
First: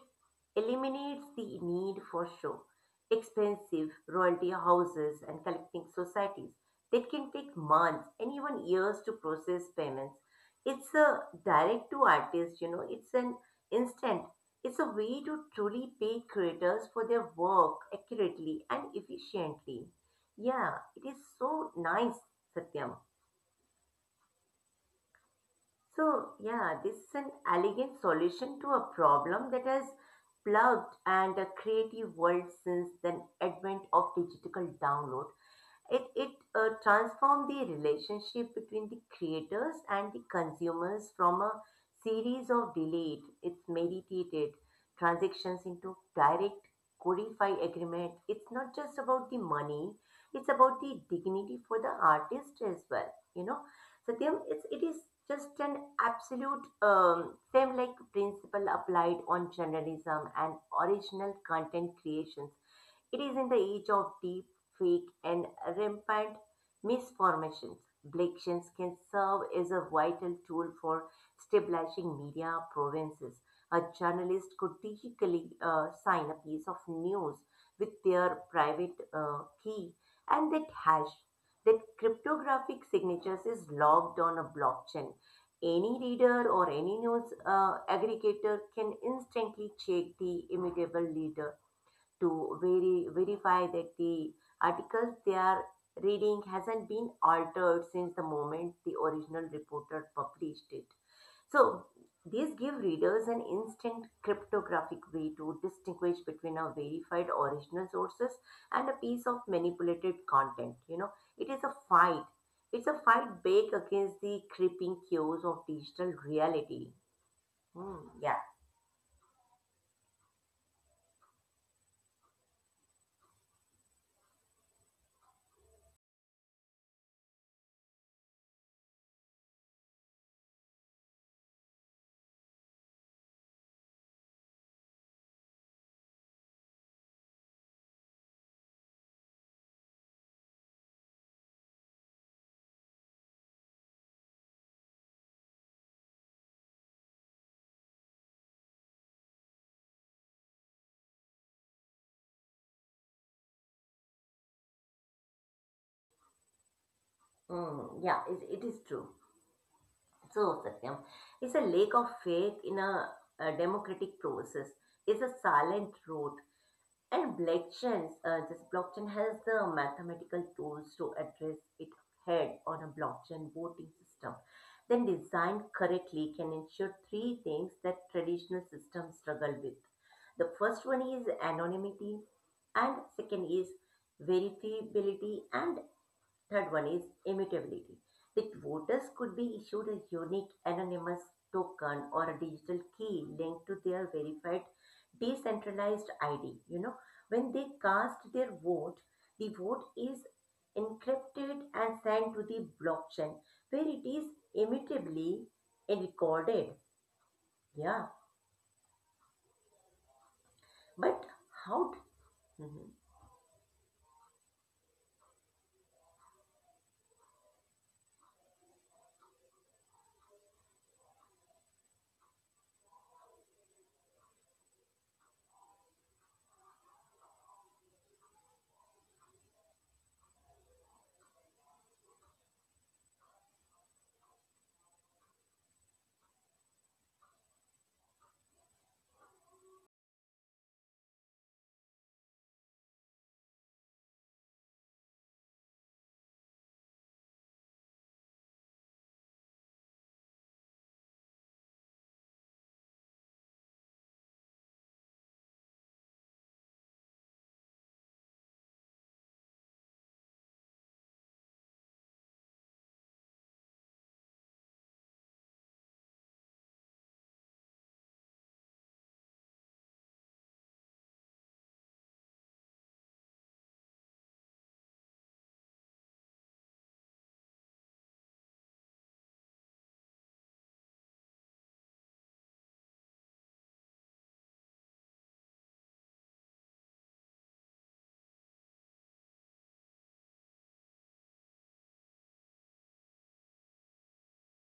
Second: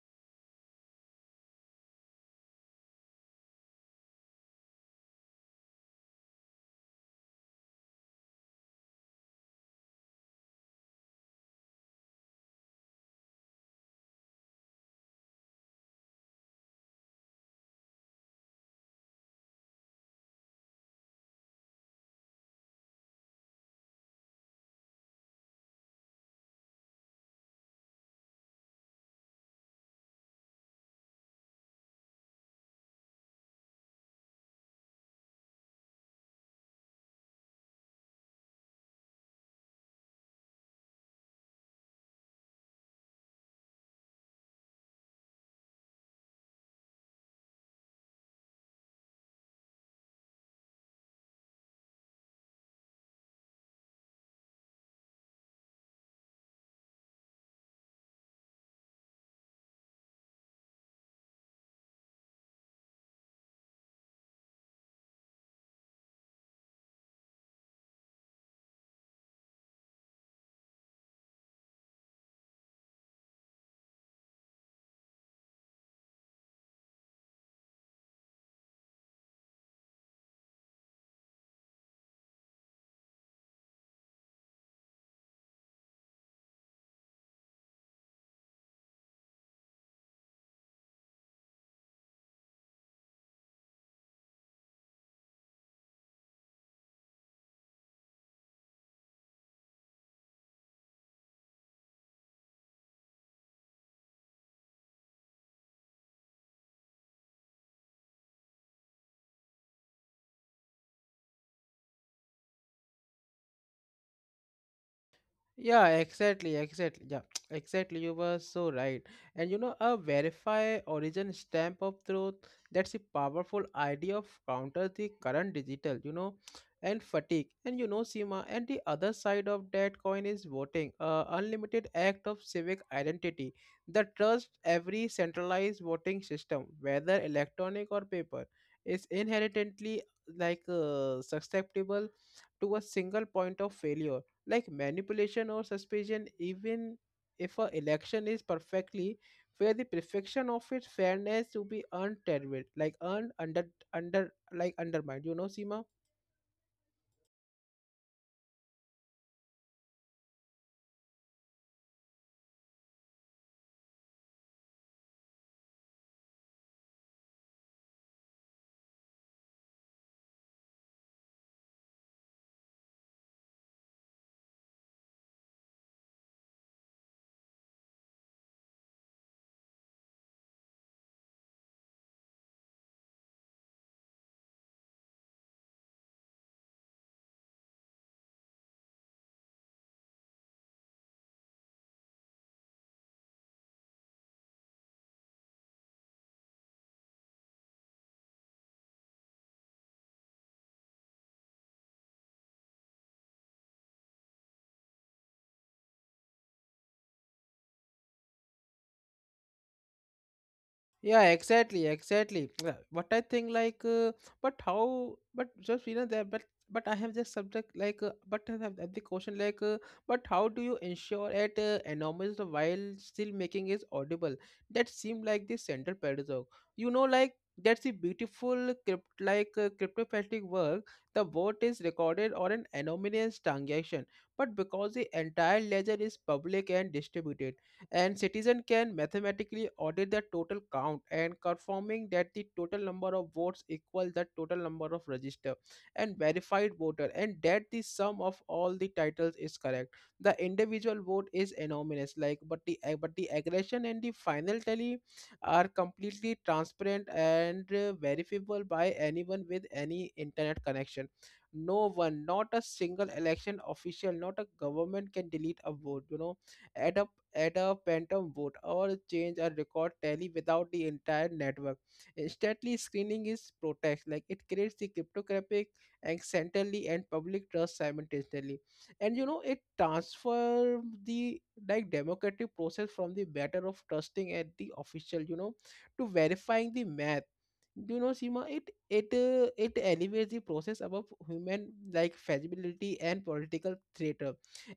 [SPEAKER 2] eliminates the need for show, expensive royalty houses, and collecting societies that can take months and even years to process payments. It's a direct to artist, you know, it's an instant. It's a way to truly pay creators for their work accurately and efficiently. Yeah, it is so nice, Satyam. So, yeah, this is an elegant solution to a problem that has plagued and a creative world since the advent of digital download. It transformed the relationship between the creators and the consumers from a series of delayed, it's meditated transactions into direct codified agreement. It's not just about the money, it's about the dignity for the artist as well, you know. So Satyam, it is just an absolute same like principle applied on journalism and original content creations. It is in the age of deep fake and rampant misformations. Elections can serve as a vital tool for stabilizing media provinces. A journalist could digitally sign a piece of news with their private key, and that hash, that cryptographic signatures, is logged on a blockchain. Any reader or any news aggregator can instantly check the immutable leader to verify that the articles they are reading hasn't been altered since the moment the original reporter published it. So, these give readers an instant cryptographic way to distinguish between a verified original sources and a piece of manipulated content. You know, it is a fight. It's a fight back against the creeping cues of
[SPEAKER 1] Yeah,
[SPEAKER 2] digital
[SPEAKER 1] exactly,
[SPEAKER 2] reality.
[SPEAKER 1] exactly. Yeah, exactly,
[SPEAKER 2] Hmm,
[SPEAKER 1] you
[SPEAKER 2] yeah.
[SPEAKER 1] were so right. And you know, a verify origin stamp of truth, that's a powerful idea of counter the current digital, you know, and fatigue. And you know, Seema, and the other side of that coin is voting, a unlimited act of civic identity, that trust every centralized voting system, whether electronic or paper, is inherently susceptible to a single point of failure, like manipulation or suspicion, even if a election is perfectly, where the perfection of its fairness to be untethered, like earned under like undermined, you know, seema
[SPEAKER 2] Hmm, yeah, it is true. So, Satyam, is a lack of faith in a democratic process. It's a silent road, and this blockchain has the mathematical tools to address it head on a blockchain voting system. Then, designed correctly, can ensure three things that traditional systems struggle with. The first one is anonymity, and second is verifiability, and third one is immutability. With voters could be issued a unique anonymous token or a digital key linked to their verified decentralized ID. You know, when they cast their vote, the vote is encrypted and sent to the blockchain where it is immutably recorded. Yeah. But
[SPEAKER 1] Yeah, exactly,
[SPEAKER 2] how?
[SPEAKER 1] exactly. Yeah,
[SPEAKER 2] Mm-hmm.
[SPEAKER 1] what I think, like, but how, but just you know that, but I have just subject like, but I have the question like, but how do you ensure at anonymous while still making is audible? That seem like the central paradox. You know, like, that's the beautiful cryptographic work. The vote is recorded on an anonymous transaction, but because the entire ledger is public and distributed, and citizen can mathematically audit the total count and confirming that the total number of votes equal the total number of registered and verified voter, and that the sum of all the titles is correct, the individual vote is anonymous, like, but the but the aggression and the final tally are completely transparent and verifiable by anyone with any internet connection. No one, not a single election official, not a government, can delete a vote, you know, at a, add a phantom vote or change a record tally without the entire network. Instantly screening is protects, like it creates the cryptographic accidentally and public trust simultaneously. And you know it transfer the, like, democratic process from the matter of trusting at the official, you know, to verifying the math, you know, Sima. It elevates the process above human, like, feasibility and political threat.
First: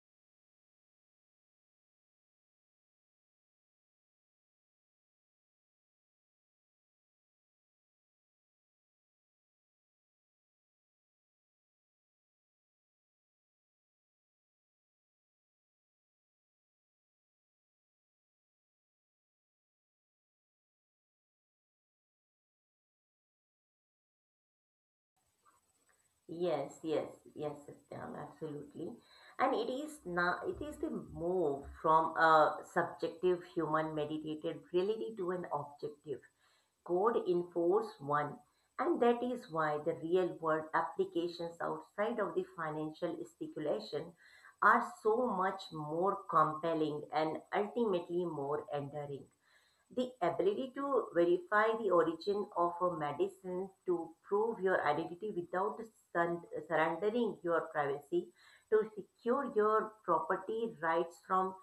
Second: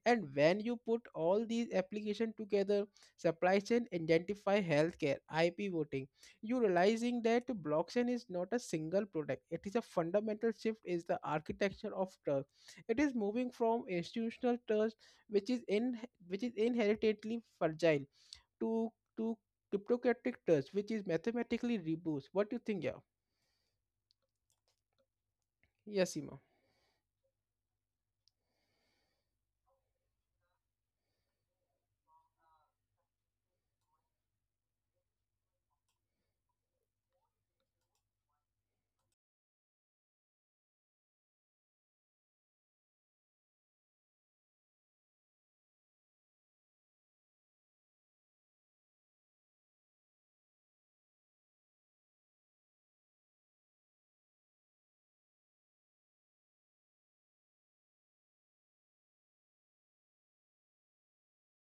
[SPEAKER 1] And when you put all these applications together, supply chain, identify, healthcare, IP, voting, you realizing that blockchain is not a single product, it is a fundamental shift, is the architecture of trust. It is moving from institutional trust, which is in, which is inherently fragile, to to cryptocratic trust, which is mathematically robust. What do you think? Yeah, yes, Seema?
[SPEAKER 2] Yes, yes, yes, Satyam, absolutely. And it is now it is the move from a subjective human meditated reality to an objective code enforce one. And that is why the real world applications outside of the financial speculation are so much more compelling and ultimately more enduring. The ability to verify the origin of a medicine, to prove your identity without sun- surrendering your privacy, to secure your property rights from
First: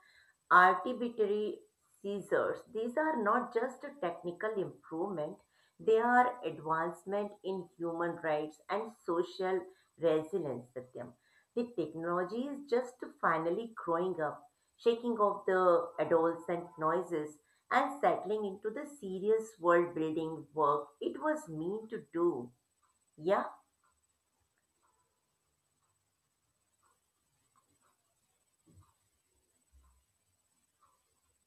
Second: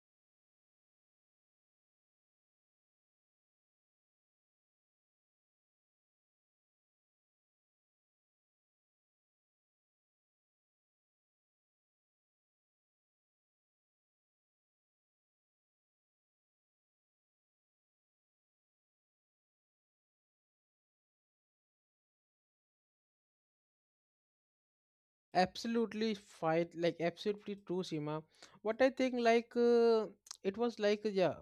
[SPEAKER 2] arbitrary seizures. These are not just a technical improvement, they are advancement in human rights and social resilience, Satyam. The technology is just finally growing up, shaking off the adolescent noises and settling into the serious world building work it was meant to do. Yeah.
[SPEAKER 1] Absolutely fight, like absolutely true, Sima. What I think like, it was like, yeah,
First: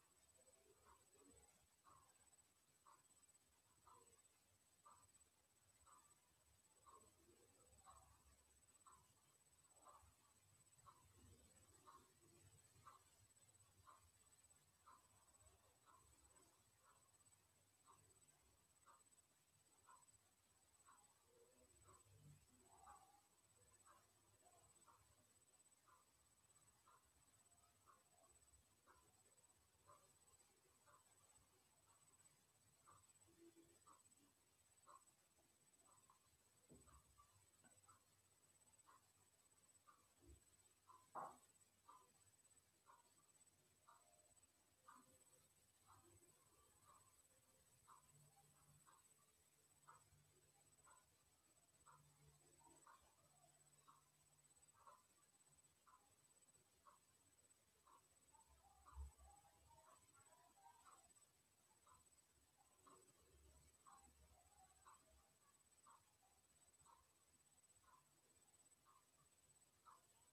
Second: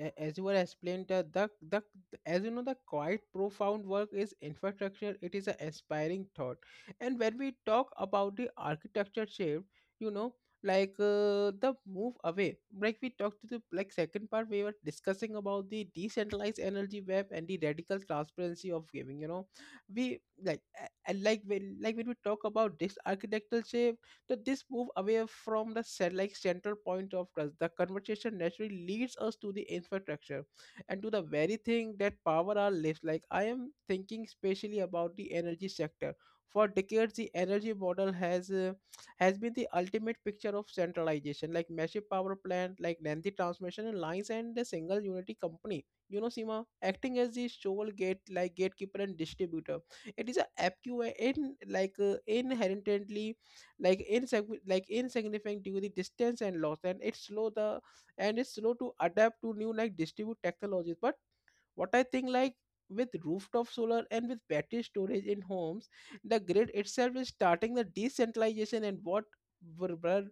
[SPEAKER 1] as you were explained, the as you know, the quite profound work is infrastructure. It is an inspiring thought. And when we talk about the architecture shape, you know, the move away, like we talked to the, like second part, we were discussing about the decentralized energy web and the radical transparency of giving, you know. We like a- and like when like when we talk about this architectural shape, so this move away from the like central point of trust, the conversation naturally leads us to the infrastructure and to the very thing that power our lives. Like I am thinking specially about the energy sector. For decades the energy model has been the ultimate picture of centralization, like massive power plant, like lengthy transmission lines and a single unity company, you know, Sima, acting as the sole gatekeeper and distributor. It is a acqui- in like inherently like insignificant due to the distance and loss, and it's slow to adapt to new, like, distribute technologies. But what I think like, with rooftop solar and with battery storage in homes, the grid itself is starting the decentralization. And what were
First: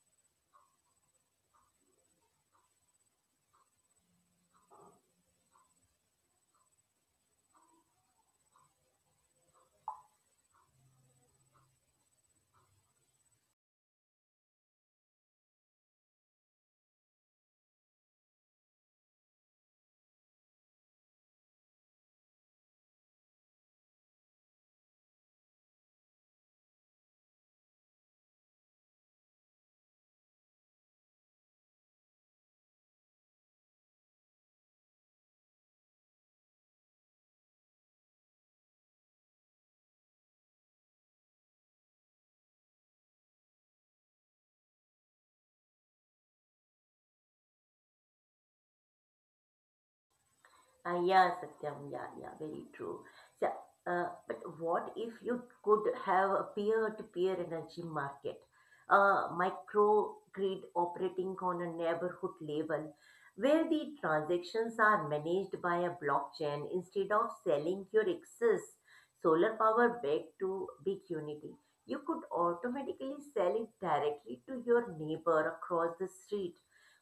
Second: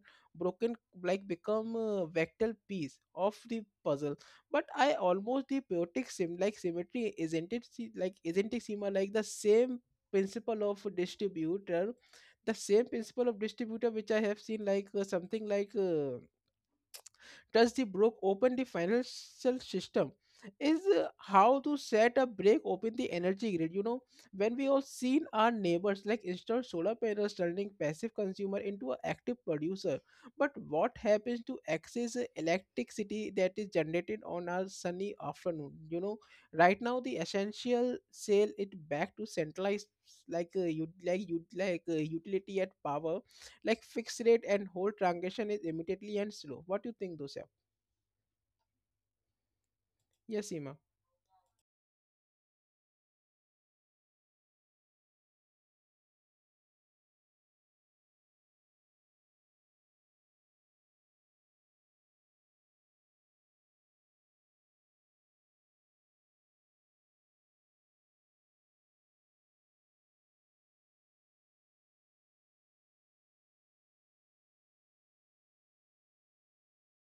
[SPEAKER 1] broken, like become a vector piece of the puzzle. But I almost the chaotic sim like symmetry isn't it, like isn't it similar, like the same principle of distributor, which I have seen like, something like does the broke open the financial system, is, how to set a break open the energy grid, you know. When we all seen our neighbors like install solar panels, turning passive consumer into an active producer, but what happens to excess electricity that is generated on our sunny afternoon, you know, right now the essential sale it back to centralized, like you like you like utility at power, like fixed rate, and whole transaction is immediately and slow. What do you think, those? Yes, Seema.
[SPEAKER 2] Yeah, Satyam. Yeah, yeah, very true. So, but what if you could have a peer-to-peer energy market, a micro grid operating on a neighborhood level, where the transactions are managed by a blockchain instead of selling your excess solar power back to big unity? You could automatically sell it directly to your neighbor across the street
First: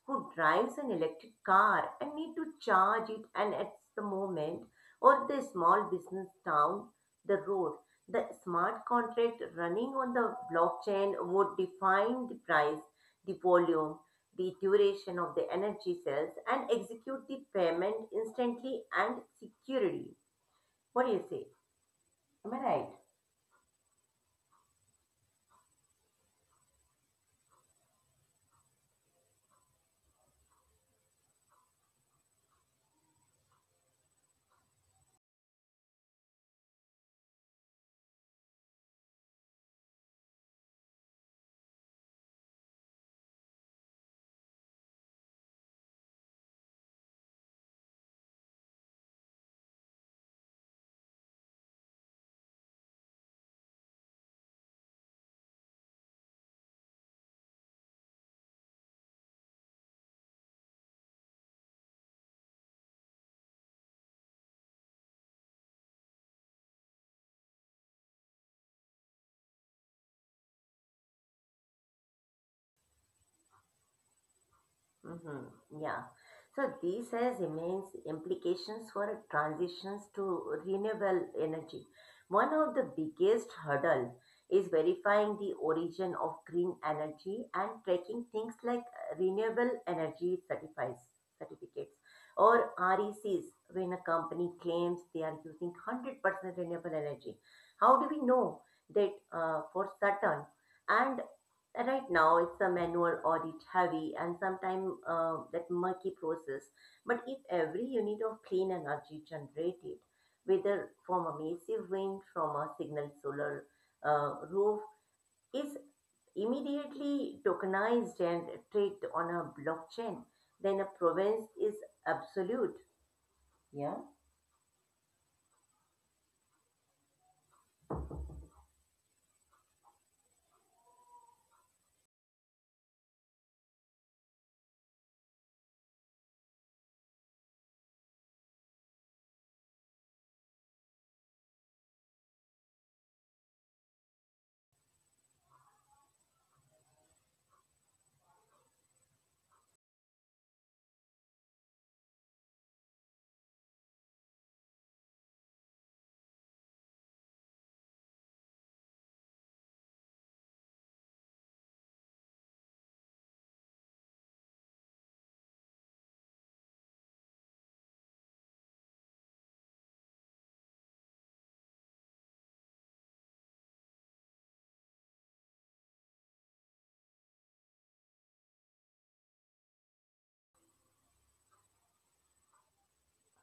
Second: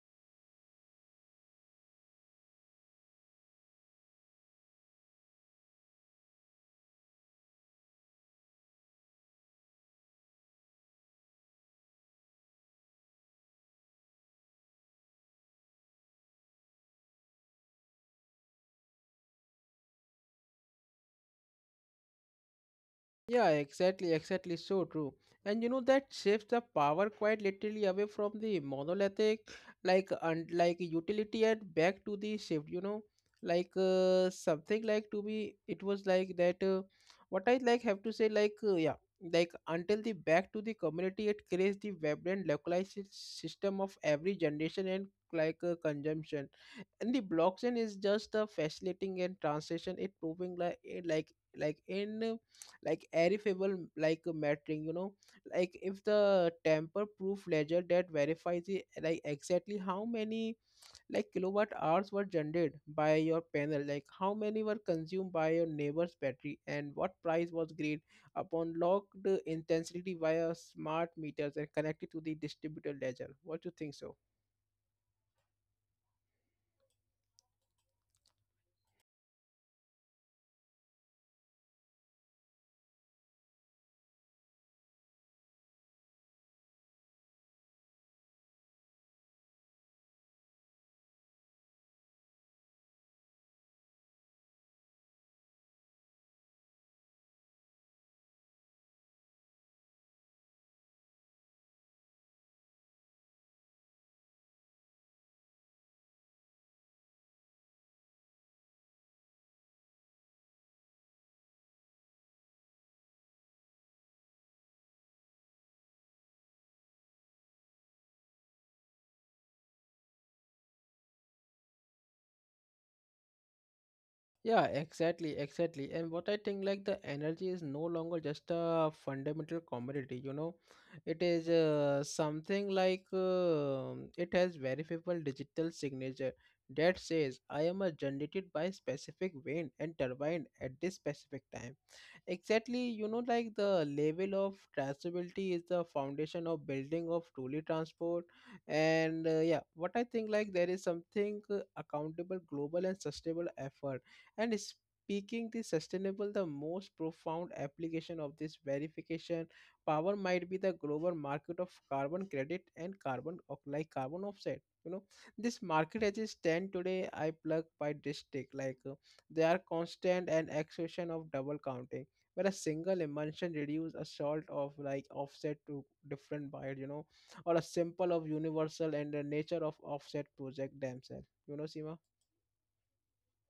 [SPEAKER 2] who drives an electric car and need to charge it and at the moment or the small business down the road. The smart contract running on the blockchain would define the price, the volume, the duration of the energy cells and execute the payment instantly and securely. What do you say? Am I right?
[SPEAKER 1] Yeah, exactly, exactly, so true. And you know that shifts the power quite literally away from the monolithic, like utility, and back to the shift. You know, something like to be. It was like that. What I like have to say, like, yeah, like until the back to the community, it creates the vibrant localized system of every generation and consumption. And the blockchain is just a fascinating and transition, it proving like in uh, like verifiable mattering, you know, like if the tamper proof ledger that verifies the, like exactly how many, like kilowatt hours were generated by your panel, like how many were consumed by your neighbor's battery, and what price was agreed upon, locked intensity via smart meters and connected to the distributor ledger. What do you think, so?
[SPEAKER 2] Mm-hmm. Yeah. So this has immense implications for transitions to renewable energy. One of the biggest hurdle is verifying the origin of green energy and tracking things like renewable energy certifies certificates, or R E Cs, when a company claims they are using 100% renewable energy. How do we know that, for certain? And right now, it's a manual audit heavy and sometimes that murky process. But if every unit of clean energy generated, whether from a massive wind, from a signal solar roof, is immediately tokenized and traded on a blockchain, then a province is absolute. Yeah.
[SPEAKER 1] Yeah, exactly, exactly. And what I think, like the energy is no longer just a fundamental commodity, you know, it is something like it has verifiable digital signature that says I am a generated by specific wind and turbine at this specific time. Exactly, you know, like the level of traceability is the foundation of building of truly transport. What I think, like there is something accountable, global, and sustainable effort and speaking the sustainable, the most profound application of this verification power might be the global market of carbon credit and carbon of like carbon offset. You know, this market as it stand today, I plug by district. They are constant and exhaustion of double counting. Where a single emulsion reduce a salt of like offset to different buyers, you know, or a simple of universal and the nature of offset project themselves. You know, Seema?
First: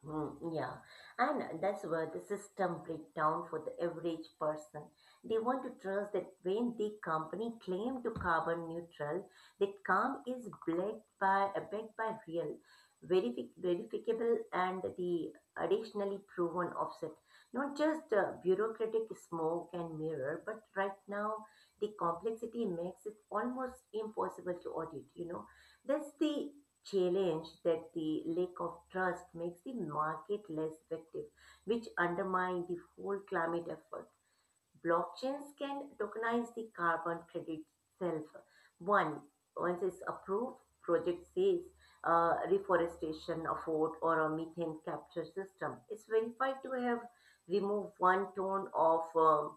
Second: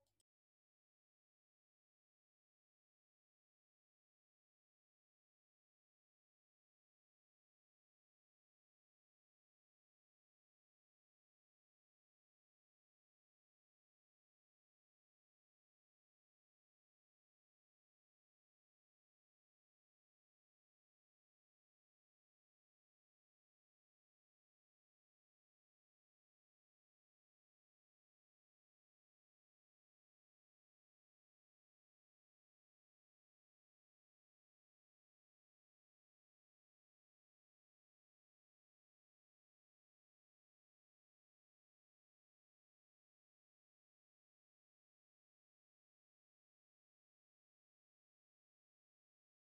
[SPEAKER 2] Mm, yeah, and that's where the system break down for the average person. They want to trust that when the company claim to carbon neutral, that calm is backed by backed by real, verificable, and the additionally proven offset. Not just bureaucratic smoke and mirror, but right now the complexity makes it almost impossible to audit. You know, that's the challenge that the lack of trust makes the market less effective, which undermine the whole climate effort. Blockchains can tokenize the carbon credit itself. One, once it's approved, project says reforestation effort or a methane capture system. It's verified to have removed one ton of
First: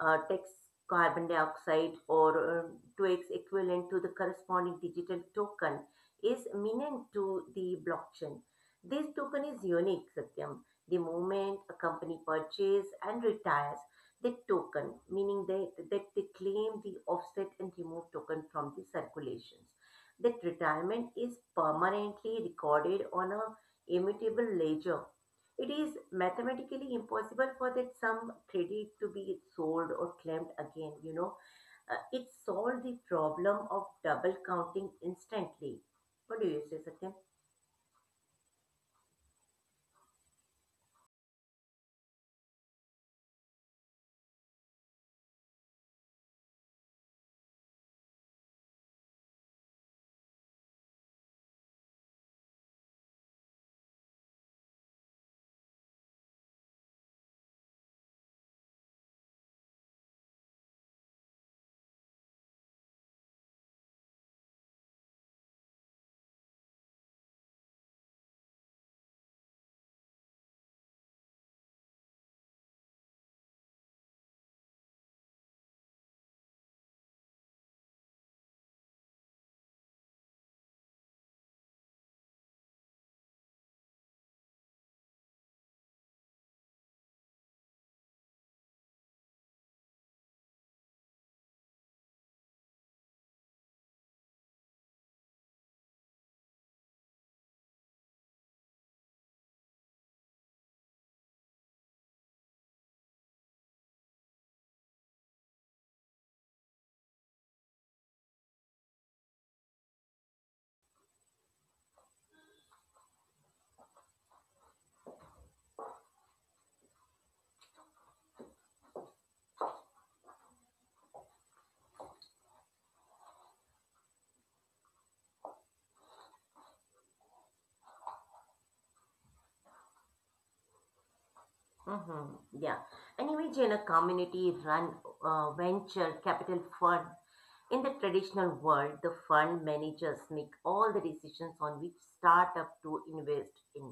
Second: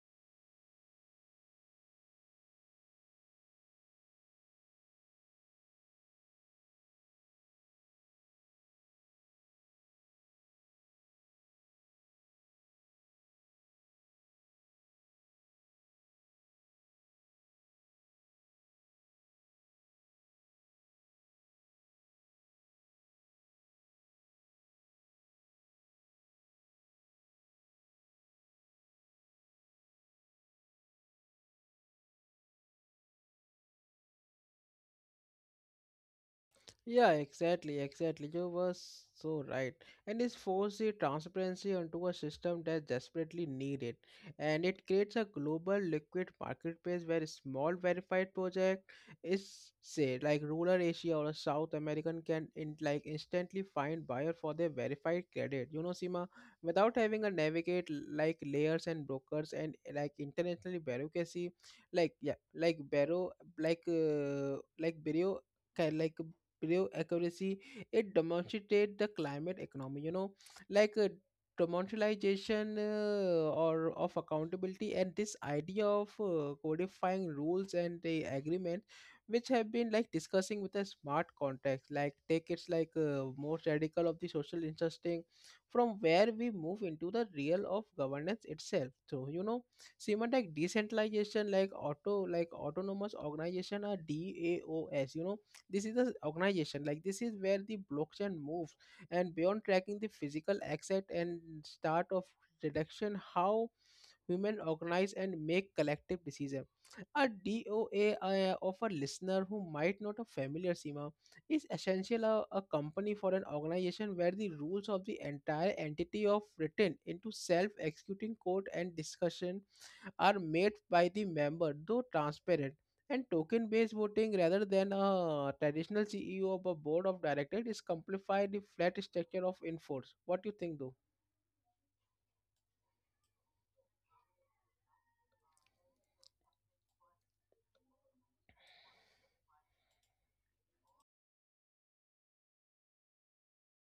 [SPEAKER 2] text carbon dioxide or two x equivalent to the corresponding digital token is minent to the blockchain. This token is unique, Satyam. The moment a company purchases and retires the token, meaning that they claim the offset and remove token from the circulations. That retirement is permanently recorded on a immutable ledger. It is mathematically impossible for that some credit to be sold or claimed again. It solved the problem of double counting instantly. What do you say,
[SPEAKER 1] Yeah,
[SPEAKER 2] Satyam?
[SPEAKER 1] exactly, exactly. You were so right. And this forces the transparency onto a system that desperately need it. And it creates a global liquid marketplace where small verified project is say like rural Asia or a South American can in like instantly find buyer for their verified credit. You know, Sima, without having a navigate like layers and brokers and like internationally bureaucracy, like yeah, like bureau ca- like prove accuracy. It demonstrated the climate economy. You know, like uh, demonetization or of accountability, and this idea of codifying rules and the agreement, which have been like discussing with a smart context. Like take it's most radical of the social interesting, from where we move into the real of governance itself. So you know semantic decentralization like autonomous organization or daos, you know, this is the organization like this is where the blockchain moves and beyond tracking the physical asset and start of reduction how women organize and make collective decision. A doa, of a listener who might not a familiar, Sima, is essential a company for an organization where the rules of the entire entity of written into self-executing code and discussion are made by the member, though transparent. And token based voting rather than a traditional CEO of a board of directors is simplified the flat structure of enforce. What do you think though?
[SPEAKER 2] Mm-hmm. Yeah. And imagine a community run venture capital fund. In the traditional world, the fund managers make all the decisions on which startup to invest in.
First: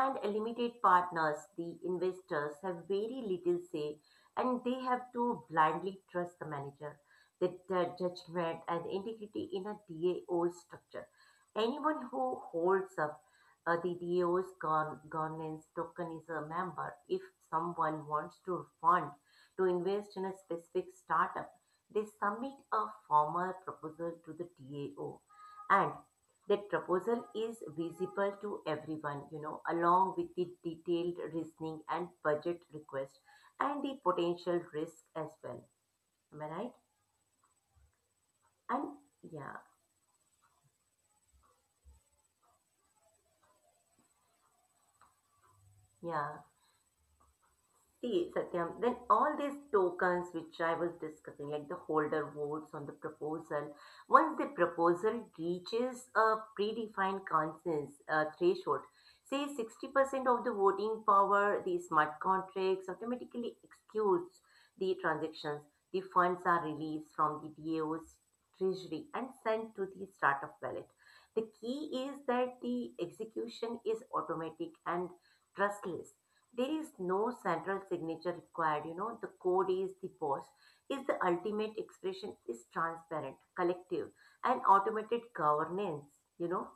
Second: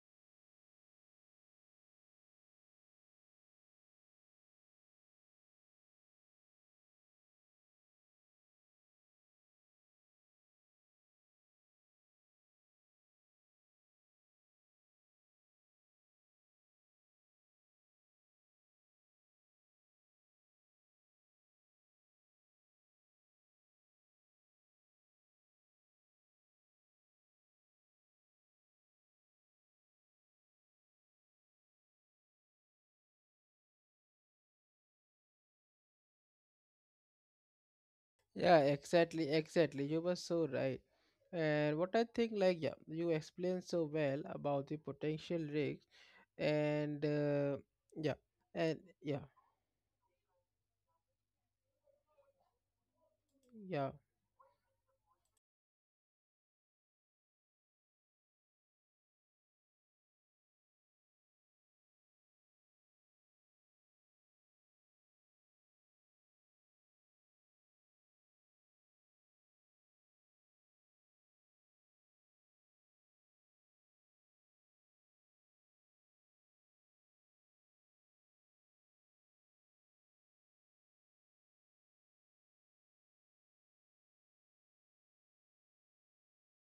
[SPEAKER 2] And limited partners, the investors have very little say, and they have to blindly trust the manager, the judgment and integrity in a DAO structure. Anyone who holds up the governance token is a member. If someone wants to fund to invest in a specific startup, they submit a formal proposal to the TAO, and that proposal is visible to everyone, you know, along with the detailed reasoning and budget request and the potential risk as well. Am I right?
[SPEAKER 1] Yeah,
[SPEAKER 2] And
[SPEAKER 1] exactly,
[SPEAKER 2] yeah,
[SPEAKER 1] exactly. You were so right. And what I think, like, yeah, you explained so well about the potential risks,
[SPEAKER 2] yeah.
[SPEAKER 1] and yeah,
[SPEAKER 2] See, Satyam, then
[SPEAKER 1] yeah,
[SPEAKER 2] all these tokens which I was discussing, like the holder votes on the proposal,
[SPEAKER 1] yeah.
[SPEAKER 2] once the proposal reaches a predefined consensus threshold, say 60% of the voting power, the smart contracts automatically executes the transactions. The funds are released from the DAO's treasury and sent to the startup wallet. The key is that the execution is automatic and trustless. There is no central signature required, you know. The code is the boss, is the ultimate expression, is transparent, collective, and automated governance, you know.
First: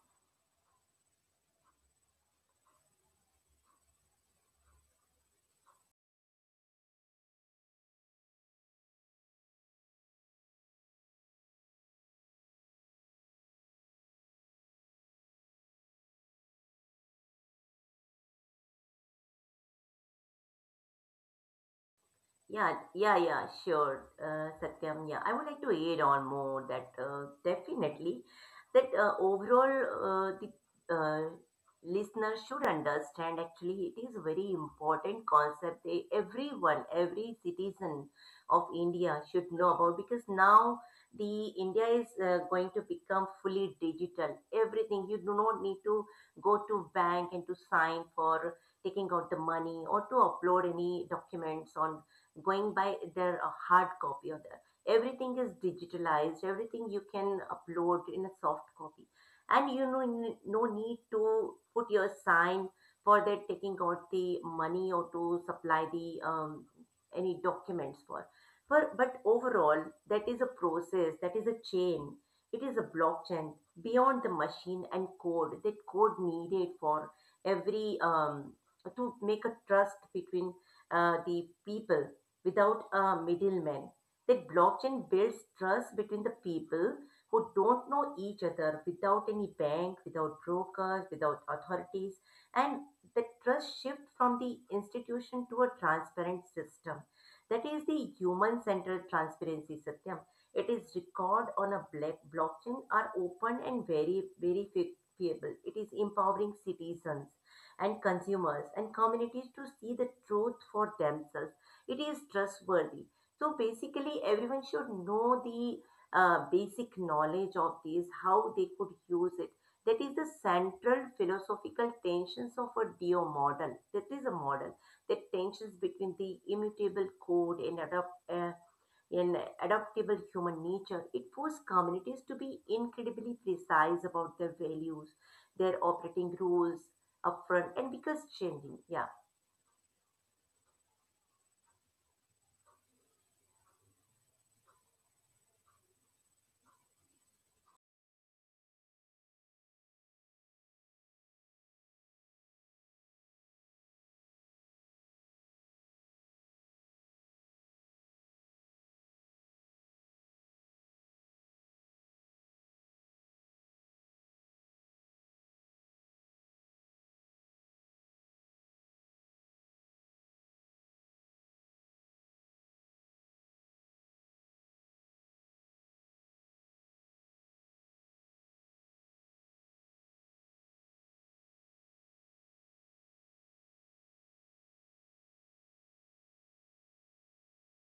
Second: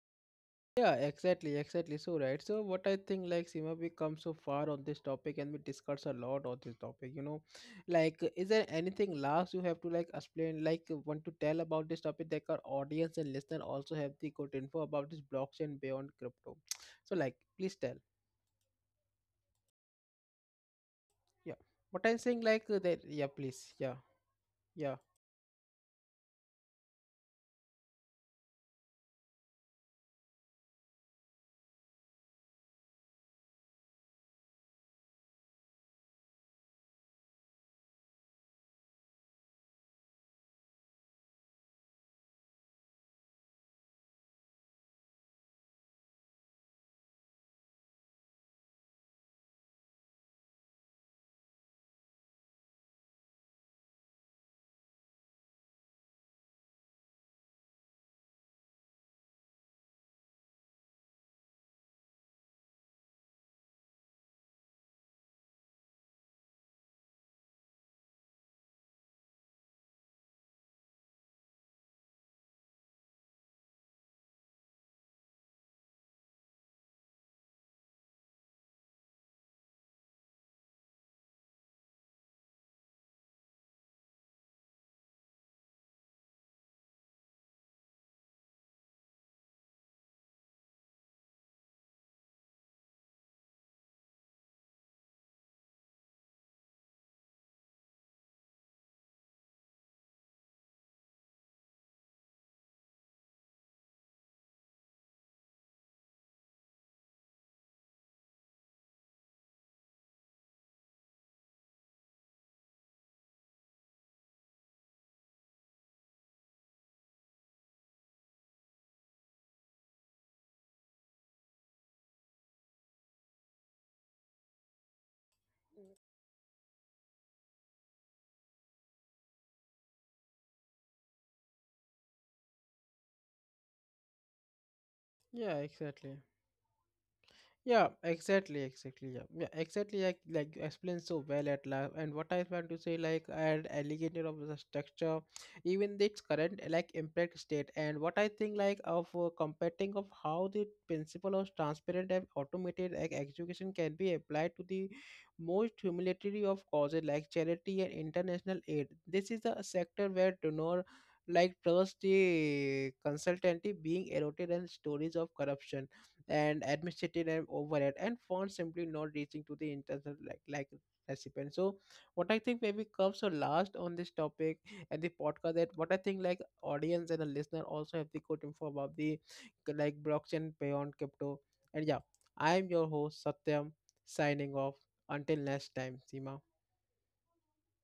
[SPEAKER 1] Yeah, exactly, exactly. So, right. So, what I think, like, Seema, we come so far on this topic and we discuss a lot on this topic, you know. Like, is there anything last you have to, like, explain, like, want to tell about this topic that our audience and listener also have the good info about this blockchain beyond crypto? So, like, please tell. Yeah. What I'm saying, like,
[SPEAKER 2] Yeah,
[SPEAKER 1] that,
[SPEAKER 2] yeah,
[SPEAKER 1] yeah,
[SPEAKER 2] yeah,
[SPEAKER 1] please. Yeah,
[SPEAKER 2] sure,
[SPEAKER 1] yeah,
[SPEAKER 2] Satyam. Yeah, I would like to add on more that definitely that overall the listener should understand. Actually, it is a very important concept. They, everyone, every citizen of India should know about, because now the India is going to become fully digital. Everything, you do not need to go to bank and to sign for taking out the money or to upload any documents on going by their hard copy, or the, everything is digitalized. Everything you can upload in a soft copy, and you know no need to put your sign for that taking out the money or to supply the any documents for. For but overall, that is a process, that is a chain, it is a blockchain beyond the machine and code. That code needed for every to make a trust between the people without a middleman. That blockchain builds trust between the people who don't know each other, without any bank, without brokers, without authorities. And the trust shift from the institution to a transparent system. That is the human centered transparency, Satyam. It is record on a black blockchain are open and very verifiable. It is empowering citizens and consumers and communities to see the truth for themselves. It is trustworthy, so basically everyone should know the basic knowledge of these how they could use it. That is the central philosophical tensions of a do model, that is a model that tensions between the immutable code and in adaptable human nature. It forced communities to be incredibly precise about their values,
[SPEAKER 1] yeah,
[SPEAKER 2] their
[SPEAKER 1] exactly.
[SPEAKER 2] operating rules upfront,
[SPEAKER 1] Yeah,
[SPEAKER 2] and because
[SPEAKER 1] exactly,
[SPEAKER 2] changing. Yeah.
[SPEAKER 1] exactly. Yeah, yeah, exactly. Like you explained so well at last. And what I want to say, like, and alligator of the structure, even its current like impact state. And what I think, like, of comparing of how the principle of transparent and automated like education can be applied to the most humanitarian of causes like charity and international aid. This is a sector where donor like trust the consultancy being eroded and stories of corruption and administrative and overhead and funds simply not reaching to the internal like recipient. So what I think maybe comes so last on this topic and the podcast, that what I think, like audience and the listener also have the good info about the like blockchain beyond crypto. And yeah, I am your host Satyam, signing off. Until next time, Sima.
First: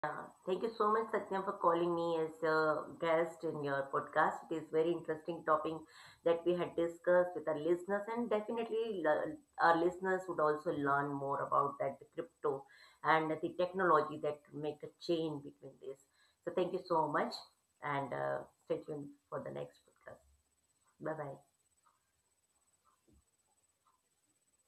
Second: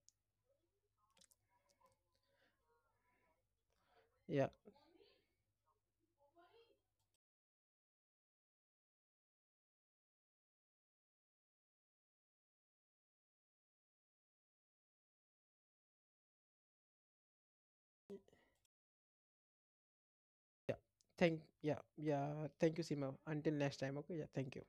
[SPEAKER 2] Yeah, thank you so much, Satyam, for calling me as a guest in your podcast.
[SPEAKER 1] Yeah,
[SPEAKER 2] It is very interesting topic that we had discussed with our listeners, and definitely our listeners would also learn more about that the crypto and the technology that make a chain between this. So thank you so much, and stay tuned for the next podcast.
[SPEAKER 1] yeah,
[SPEAKER 2] Bye bye.
[SPEAKER 1] thank, yeah, yeah, thank you Sima, until next time. Okay, yeah, thank you.